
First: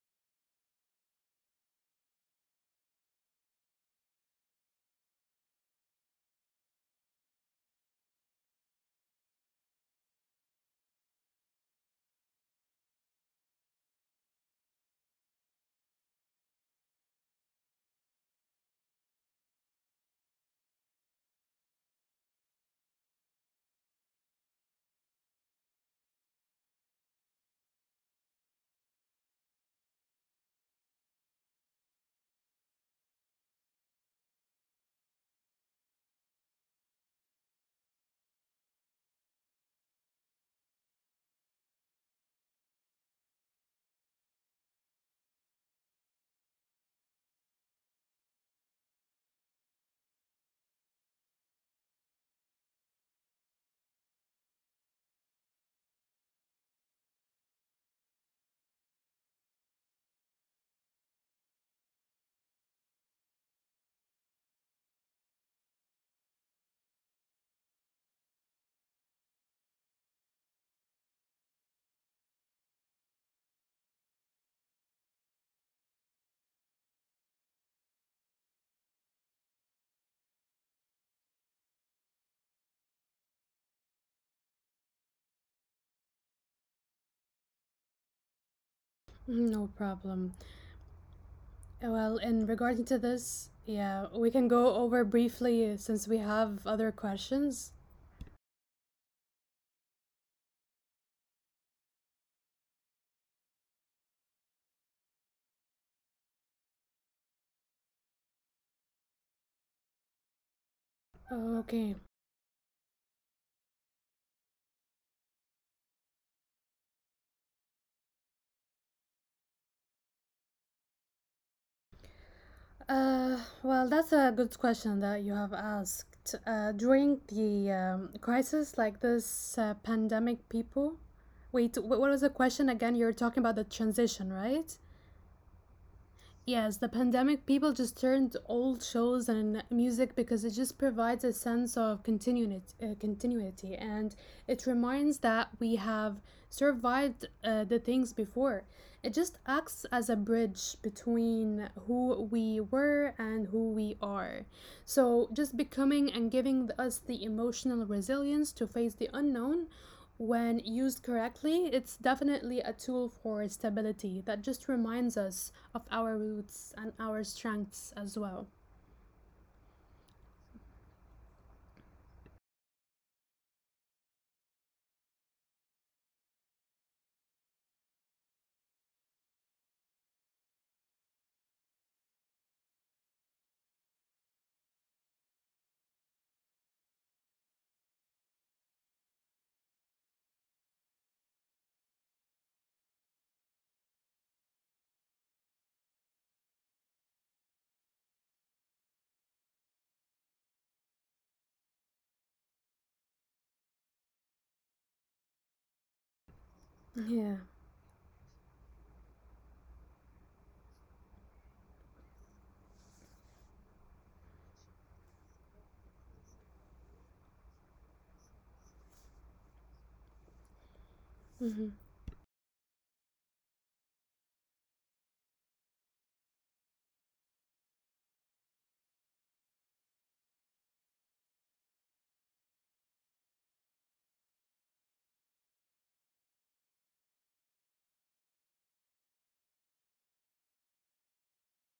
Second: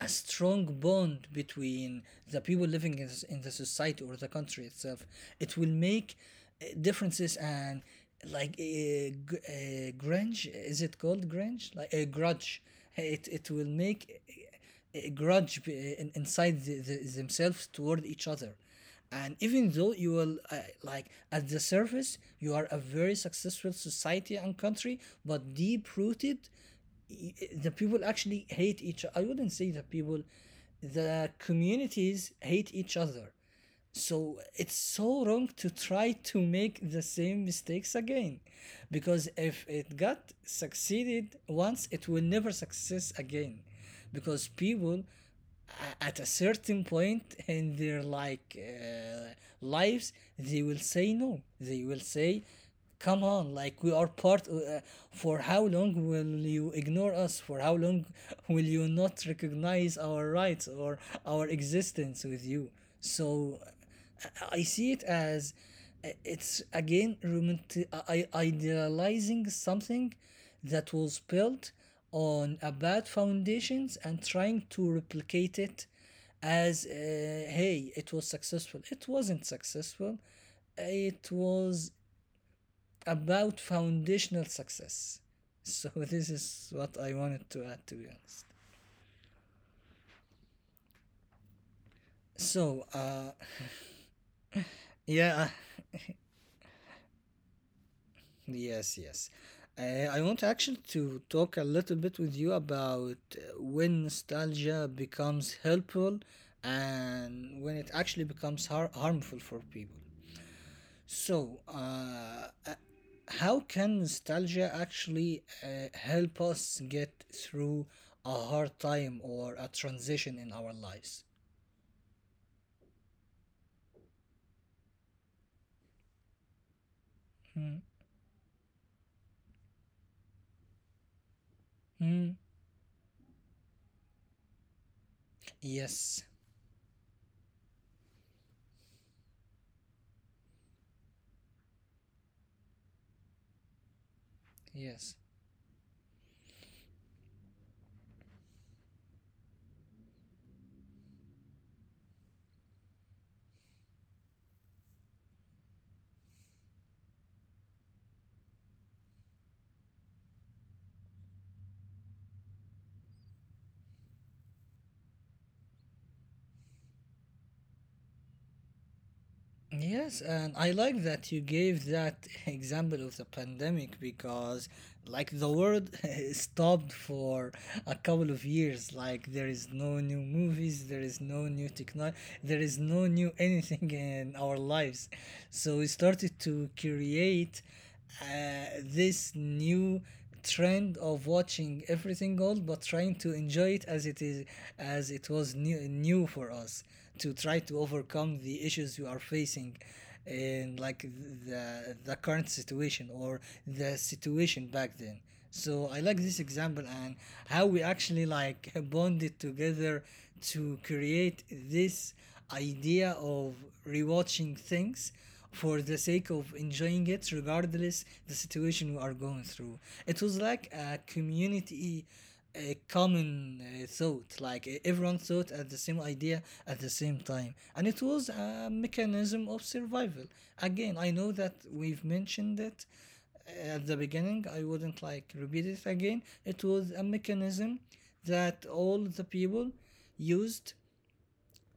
a strong bond between the people living in the society or the country itself. It will make differences and like a grudge. Is it called grudge? Like a grudge. It will make a grudge inside themselves toward each other. And even though you will like at the surface, you are a very successful society and country, but deep rooted the people actually hate each— I wouldn't say the people, the communities hate each other. So it's so wrong to try to make the same mistakes again, because if it got succeeded once it will never success again. Because people at a certain point in their like lives, they will say no, they will say come on, like we are part— for how long will you ignore us, for how long will you not recognize our rights or our existence with you? So I see it as it's again idealizing something that was built on a bad foundations, and trying to replicate it as hey, it was successful. It wasn't successful. It was about foundational success. So this is what I wanted to add, to be honest. no problem. Oh, well, in regarding So, to uh, this, yeah, we can go over yeah, briefly since we have other questions. yes, yes. I want actually to talk a little bit with you about when nostalgia becomes helpful and when it actually becomes harmful for people. So, Okay. uh, uh, how can nostalgia actually help us get through a hard time or a transition in our lives? Well, that's a good question that you have asked. During the Mm, crisis like this pandemic, people. Wait, what was the mm, question again? You're talking about the transition, right? yes, Yes, the pandemic, people just turned to old shows and music because it just provides a sense of continuity, continuity and it yes. reminds that we have survived the things before. It just acts as a bridge between who we were and who we are. So, just becoming and giving us the emotional resilience to face the unknown when used correctly, it's definitely a tool for stability that just reminds us of our roots and our strengths as well. Yes, and I like that you gave that example of the pandemic because, like, the world stopped for a couple of years. Like, there is no new movies, there is no new technology, there is no new anything in our lives. So, we started to create this new trend of watching everything old but trying to enjoy it as it is, as it was new, new for us, to try to overcome the issues you are facing in like the current situation or the situation back then. So I like this example, and Yeah. how we actually like bonded together to create this idea of rewatching things for the sake of enjoying it regardless the situation we are going through. It was like a Hmm. community, a common thought, like everyone thought at the same idea at the same time, and it was a mechanism of survival. Again, I know that we've mentioned it at the beginning, I wouldn't like repeat it again. It was a mechanism that all the people used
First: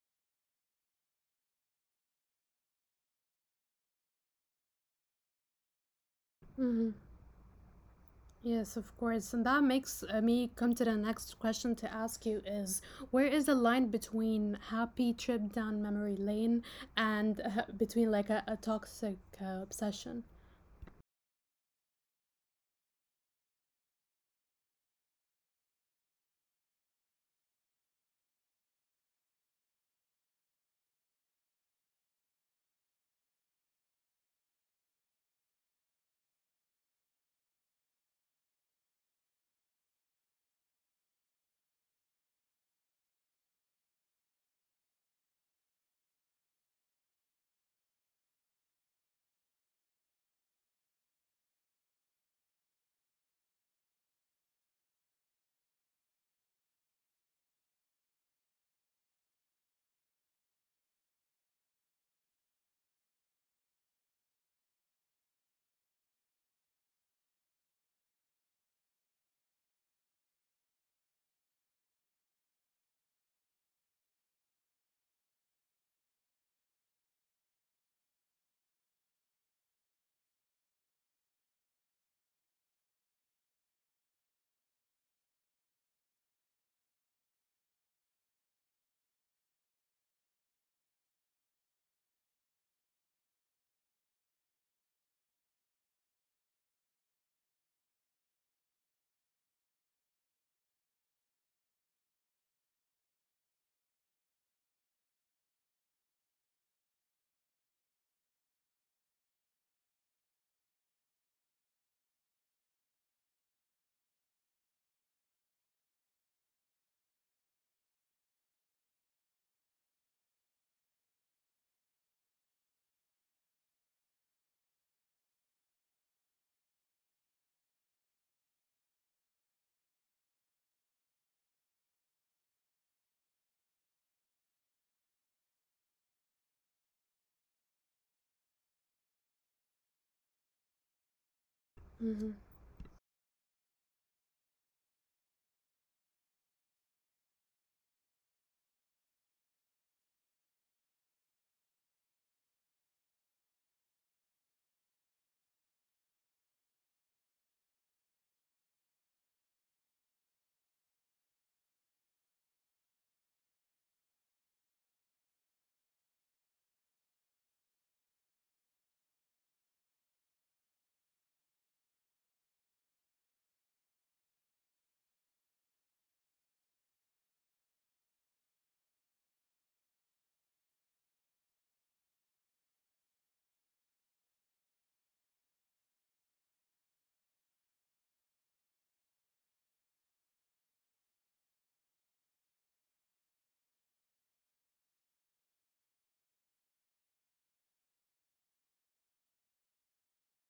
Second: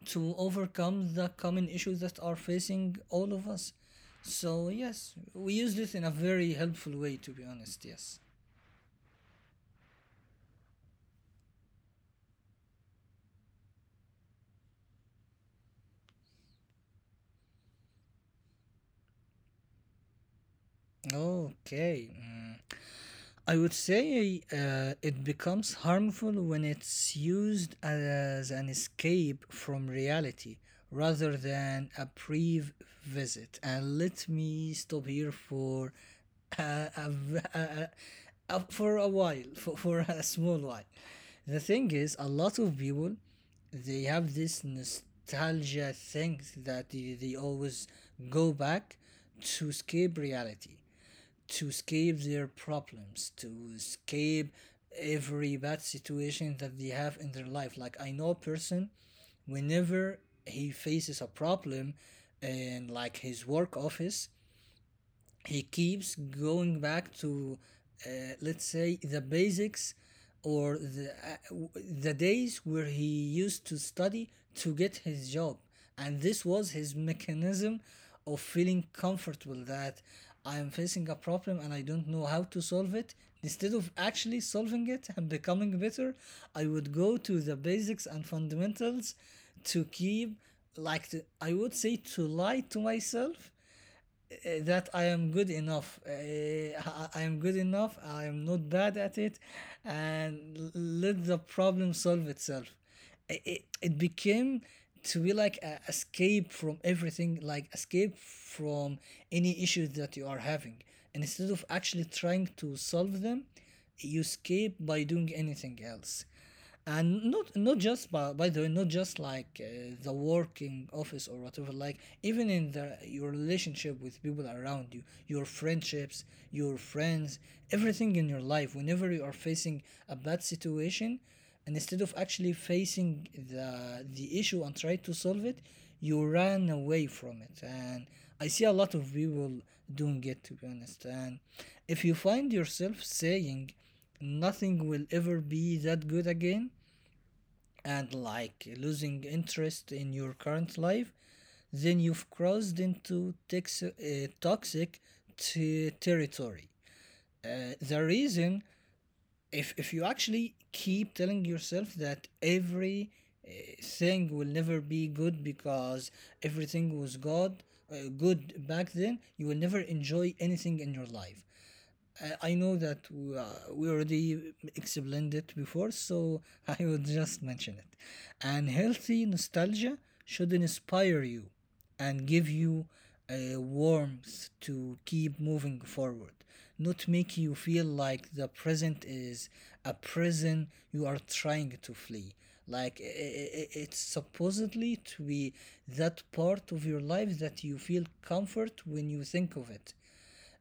to overcome the common issues that are facing all of us. So yes, we used it in a very Hmm. helpful way, to be honest. Yes, Yes, of course. And that makes me come to the next question to ask you is where is the line between happy trip down memory lane and between like a toxic obsession? okay. Mm. I would say it becomes harmful when it's used as an escape from reality rather than a brief visit. And let me stop here for a, v- a- for a while. For a small while. The thing is, a lot of people, they have this nostalgia thing that they always go back, to escape reality, to escape their problems, to escape every bad situation that they have in their life. Like I know a person, whenever he faces a problem in like his work office, he keeps going back to uh, let's say the basics, or the the days where he used to study to get his job. And this was his mechanism of feeling comfortable that I am facing a problem and I don't know how to solve it. Instead of actually solving it and becoming better, I would go to the basics and fundamentals to keep, like, I would say to lie to myself that I am good enough. I I am good enough. I am not bad at it, and let the problem solve itself. It became to be like a escape from everything, like escape from any issues that you are having. And instead of actually trying to solve them, you escape by doing anything else. And not just, by the way, not just like the working office or whatever. Like even in the your relationship with people around you, your friendships, your friends, everything in your life. Whenever you are facing a bad situation, and instead of actually facing the issue and try to solve it, you ran away from it. And I see a lot of people doing it, to be honest. And if you Hmm. find yourself saying nothing will ever be that good again, and like losing interest in your current life, then you've crossed into toxic territory. The reason, if you actually keep telling yourself that every uh, thing will never be good because everything was god, good back then, you will never enjoy anything in your life. I know that we already explained it before, so I would just mention it. And healthy nostalgia should inspire you and give you a warmth to keep moving forward, not make you feel like the present is a prison you are trying to flee. Like it's supposedly to be that part of your life that you feel comfort when you think of it.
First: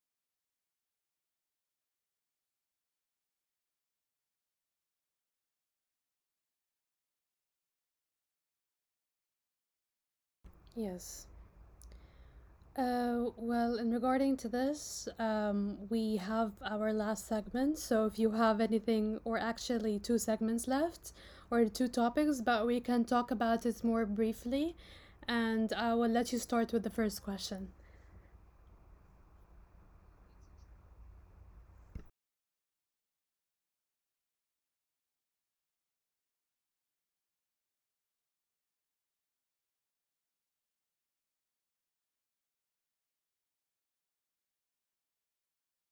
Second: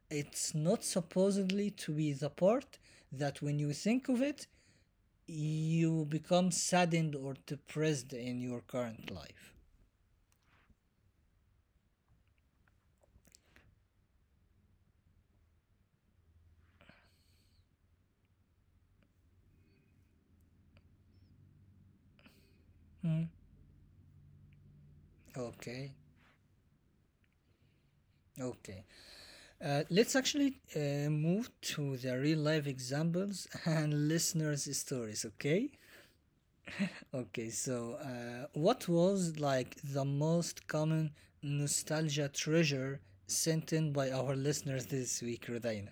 It's not supposedly to be the part that when you think of it, you become saddened or depressed in your current life. Yes. Well, in regarding to this, we have our last segment. So if you have anything, or actually two segments left, or two topics, but we can Hmm. talk about it more briefly. And Okay, I will let you start with the first question. okay. Let's actually move to the real life examples and listeners' stories, okay? Okay, so what was like the most common nostalgia treasure sent in by our listeners this week, Rudaina?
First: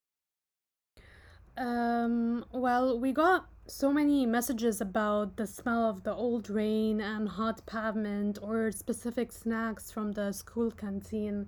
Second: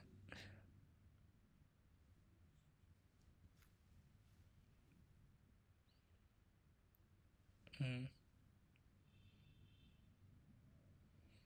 Well, we got so many messages about the smell of the old rain and hot pavement or specific snacks from the school canteen.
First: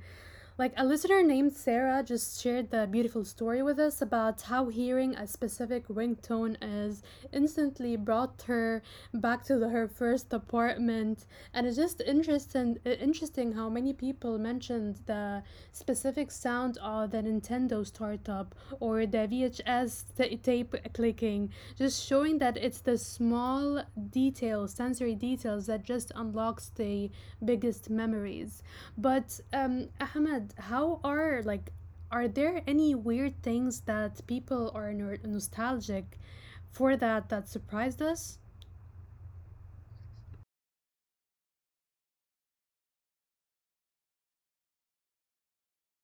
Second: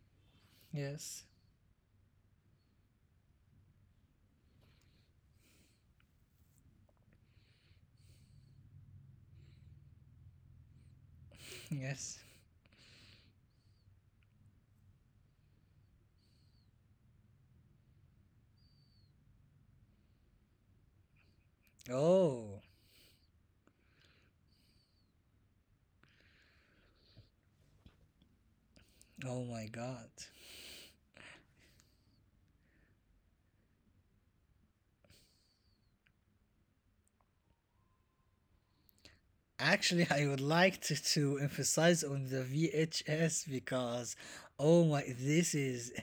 Like a listener Yes, named Sarah just shared the beautiful story with us about how hearing a specific ringtone is instantly brought her back to her first apartment, and it's just yes. interesting. Uh, interesting how many people mentioned the specific sound of the Nintendo startup or the such as ta tape clicking, just showing that Oh. it's the small details, sensory details, that just unlocks the biggest memories. But Oh my god. Ahmed, how are like, are there any weird things that people are nostalgic for that that surprised us? Actually, I would like to emphasize on the VHS because, oh my, this is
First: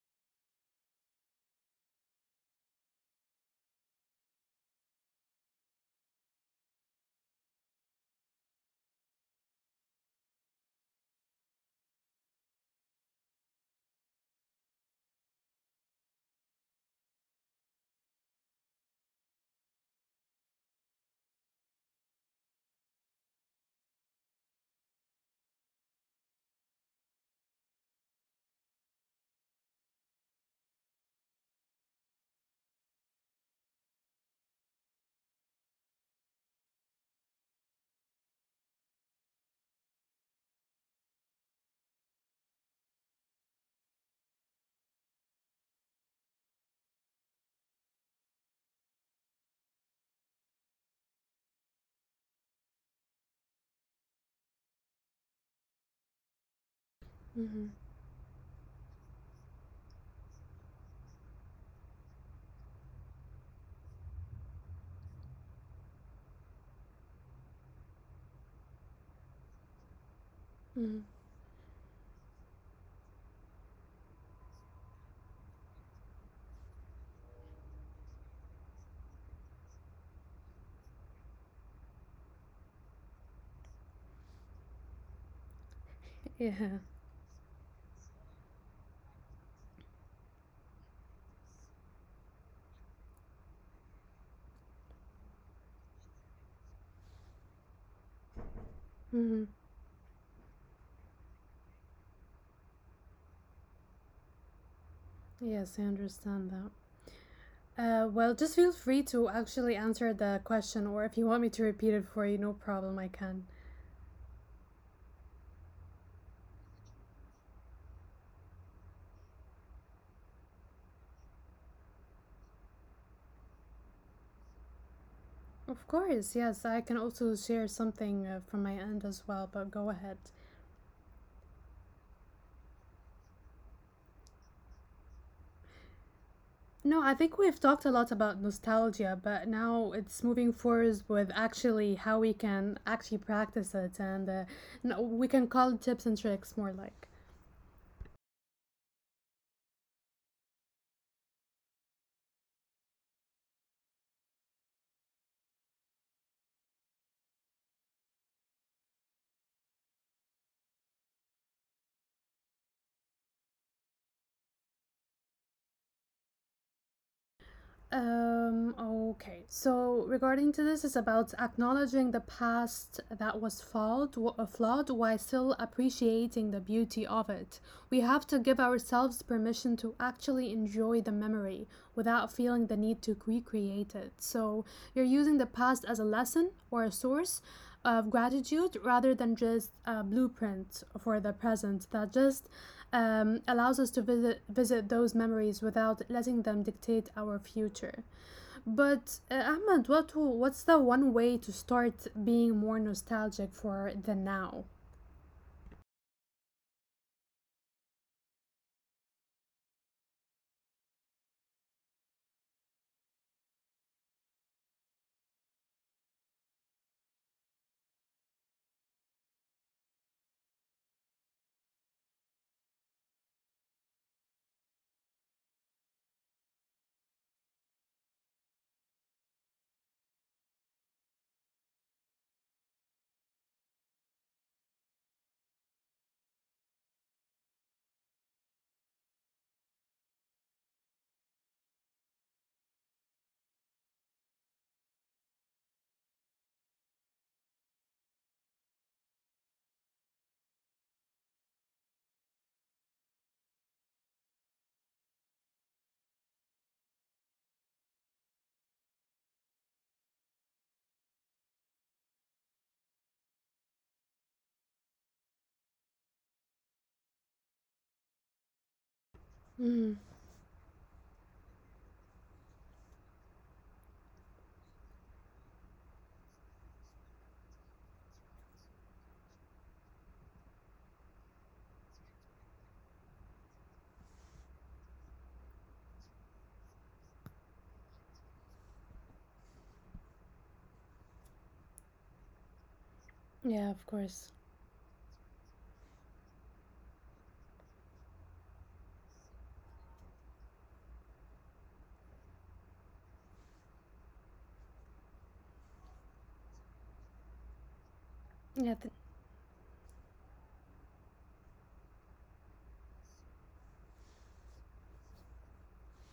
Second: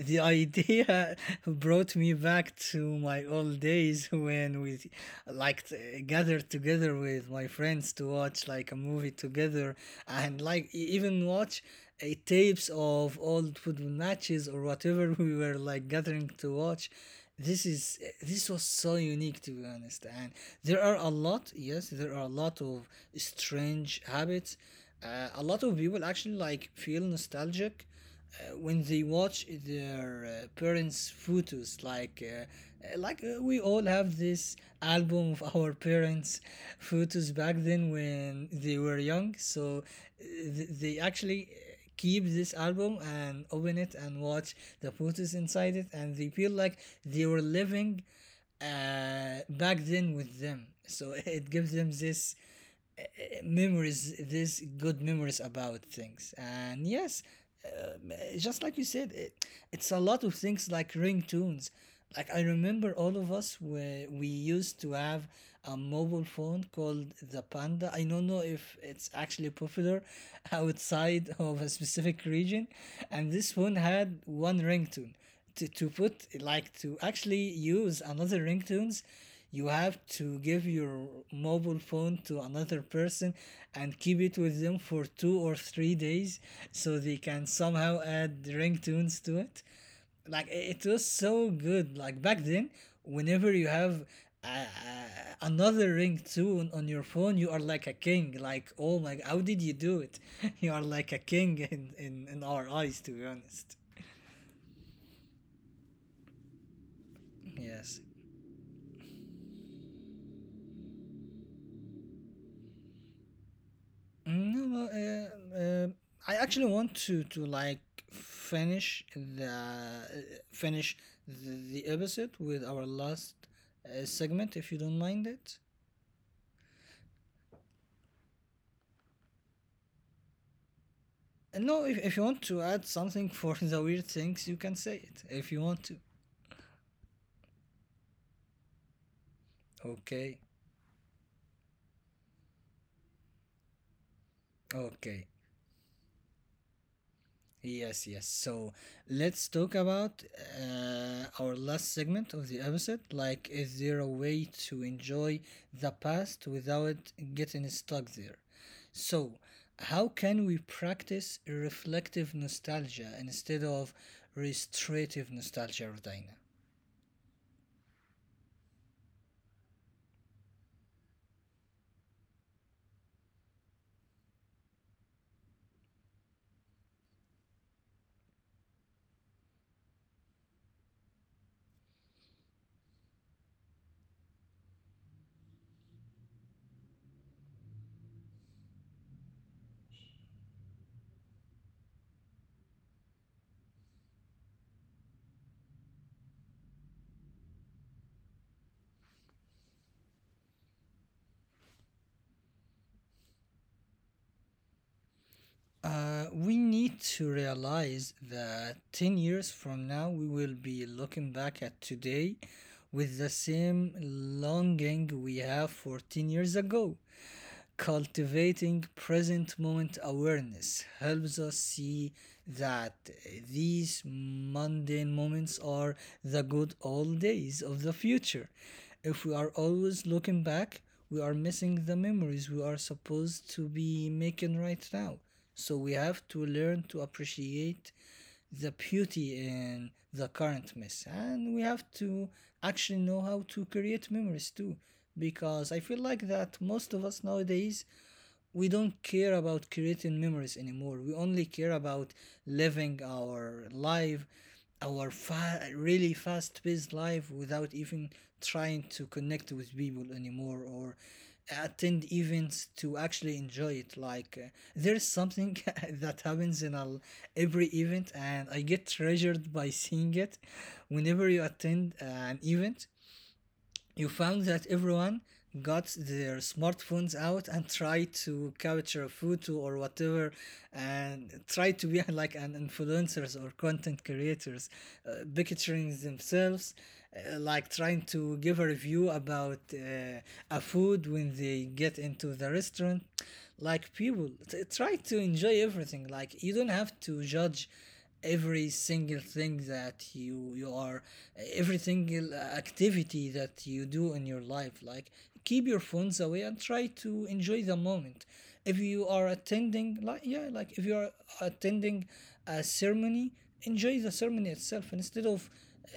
the idea brought me back to my old days when we like gather together with my friends to watch like a movie together, and like even watch a tapes of old football matches or whatever we were like gathering to watch. This is eh, this was so unique, to be honest. And there are a lot— yes, there are a lot of strange habits. A lot of people actually like feel nostalgic when they watch their parents' photos, like we all have this album of our parents' photos back then when they were young. So they actually keep this album and open it and watch the photos inside it, and they feel like they were living back then with them. So it gives them this memories, these good memories about things. And yes, Mm-hmm. Just like you said it, it's a lot of things, like ringtones. Like I remember all of us where we used to have a mobile phone called the panda. I don't know if it's actually popular Mm-hmm. outside of a specific region. And this phone had one ringtone. To put, like, to actually use another ringtones, you have to give your mobile phone to another person and keep it with them for 2 or 3 days, Yeah. so they can somehow add ringtones to it. Like it was so good. Like back then, whenever you have uh, uh, another ringtone on your phone, you are like a king. Like, oh my, Mm-hmm. how did you do it? You are like a king in our eyes, to be honest. Yes, I understand that. Yes. Well, just feel free to actually answer the question, or if you want me to repeat it for you, no problem, I can. No, well, I actually want to like finish the finish the episode with our last segment, if you don't mind it. Of course, yes. I can also share something from my end as well, but go ahead. And no, if you want to add something for the weird things, you can say it if you want to. No, I think we've talked a lot about nostalgia, but now it's Okay, moving forward with actually how we can actually practice it, and no, okay. we can call it tips and tricks more like. Yes, yes. So let's talk about our last segment of the episode. Like, is there a way to enjoy the past without getting stuck there? So, how can we practice reflective nostalgia instead of restorative nostalgia, Rodina? Okay. So regarding to this, it's about acknowledging the past that was flawed, flawed while still appreciating the beauty of it. We have to give ourselves permission to actually enjoy the memory without feeling the need to recreate it. So you're using the past as a lesson or a source of gratitude rather than just a blueprint for the present that just allows us to visit those memories without letting them dictate our future. But Ahmed, what's the one way to start being more nostalgic for the now? We need to realize that 10 years from now, we will be looking back at today with the same longing we have for 10 years ago. Cultivating present moment awareness helps us see that these mundane moments are the good old days of the future. If we are always looking back, we are missing the memories we are supposed to be making right now. So we have to learn to appreciate the beauty in the current mess. And we have to actually know how to create memories too. Because I feel like that most of us nowadays, we don't care about creating memories anymore. We only care about living our life, our really fast paced life, without even trying to connect with people anymore, or attend events to actually enjoy it. Like, there's something that happens in a, every event, and I get treasured by Mm, seeing it. Whenever you attend an event, you found that everyone got their smartphones out and tried to capture a photo or whatever, and tried to be like an influencers or content creators, picturing themselves, like trying to give a review about a food when they get into the restaurant. yeah, of Like course. people try to enjoy everything. Like, you don't have to judge every single thing that you are every single activity that you do in your life. Like, keep your phones away and try to enjoy the moment. Yeah, If you are attending, like, yeah, like if you are attending a ceremony, enjoy the ceremony itself instead of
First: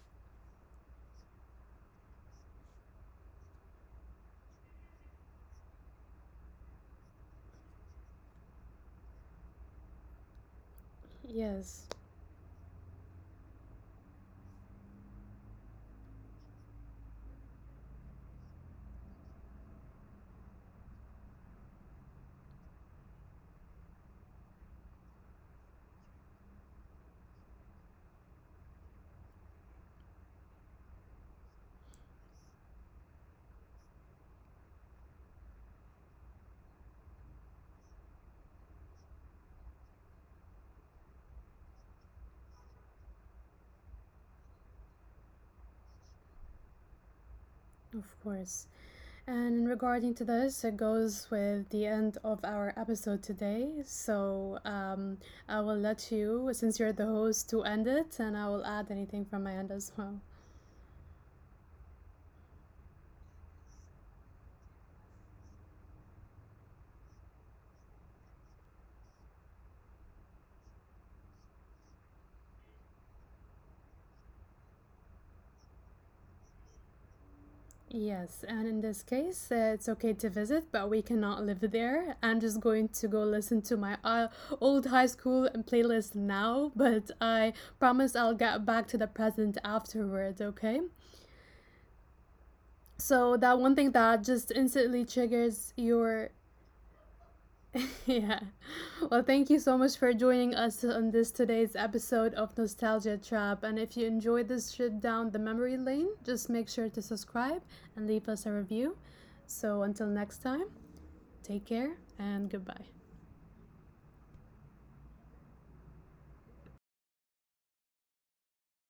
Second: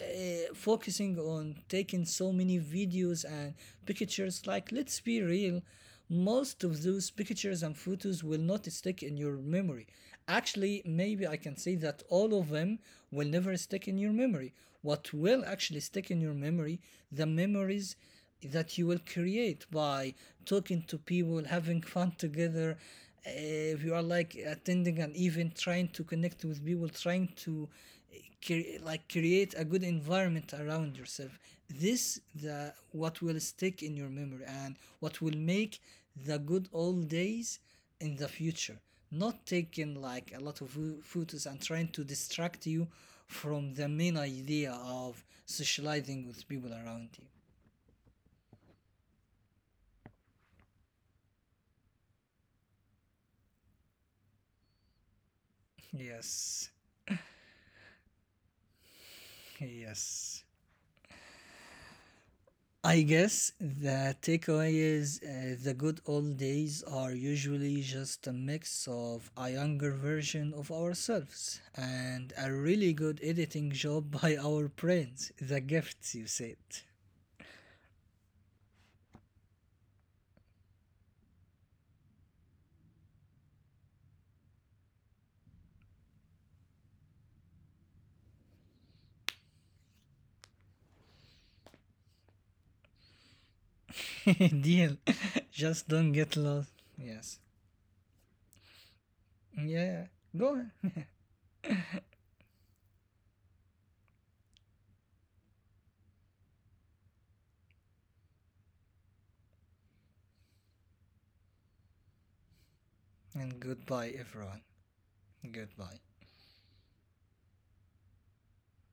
focusing on taking so many videos and pictures. Like, let's be real, most of those pictures and photos will not stick in your memory. Actually, maybe I can yes, say that all of them will never stick in your memory. What will actually stick in your memory, the memories that you will create by talking to people, having fun together. Eh, if you are like attending an event, trying to connect with people, trying to like create a good environment around yourself, this the what will stick in your memory, and what will make the good old days in the future. Not taking like a lot of photos and trying to distract you from the main idea of socializing with people around you. of course. And regarding to this, it goes with the end of our episode today. So I will let you, since Yes, you're the host, to end it, and I will add anything from my end as well. yes. I guess the takeaway is the good old days are usually just a mix of a younger version of ourselves and a really good editing job by our brains. The gifts, you said. Yes, and in this case, it's okay to visit, but we cannot live there. I'm just going to go listen to my old high school playlist now, but I promise I'll get back to the present afterwards, okay? So, that one thing that just Deal. instantly triggers Just don't your get lost. Yes. yeah. Well, thank you so much Yeah. for Go joining us ahead. on this today's episode of Nostalgia Trap. And if you enjoyed this trip down the memory lane, just make sure to subscribe and leave us a review. So until next time, take care and goodbye. And goodbye, everyone. Goodbye.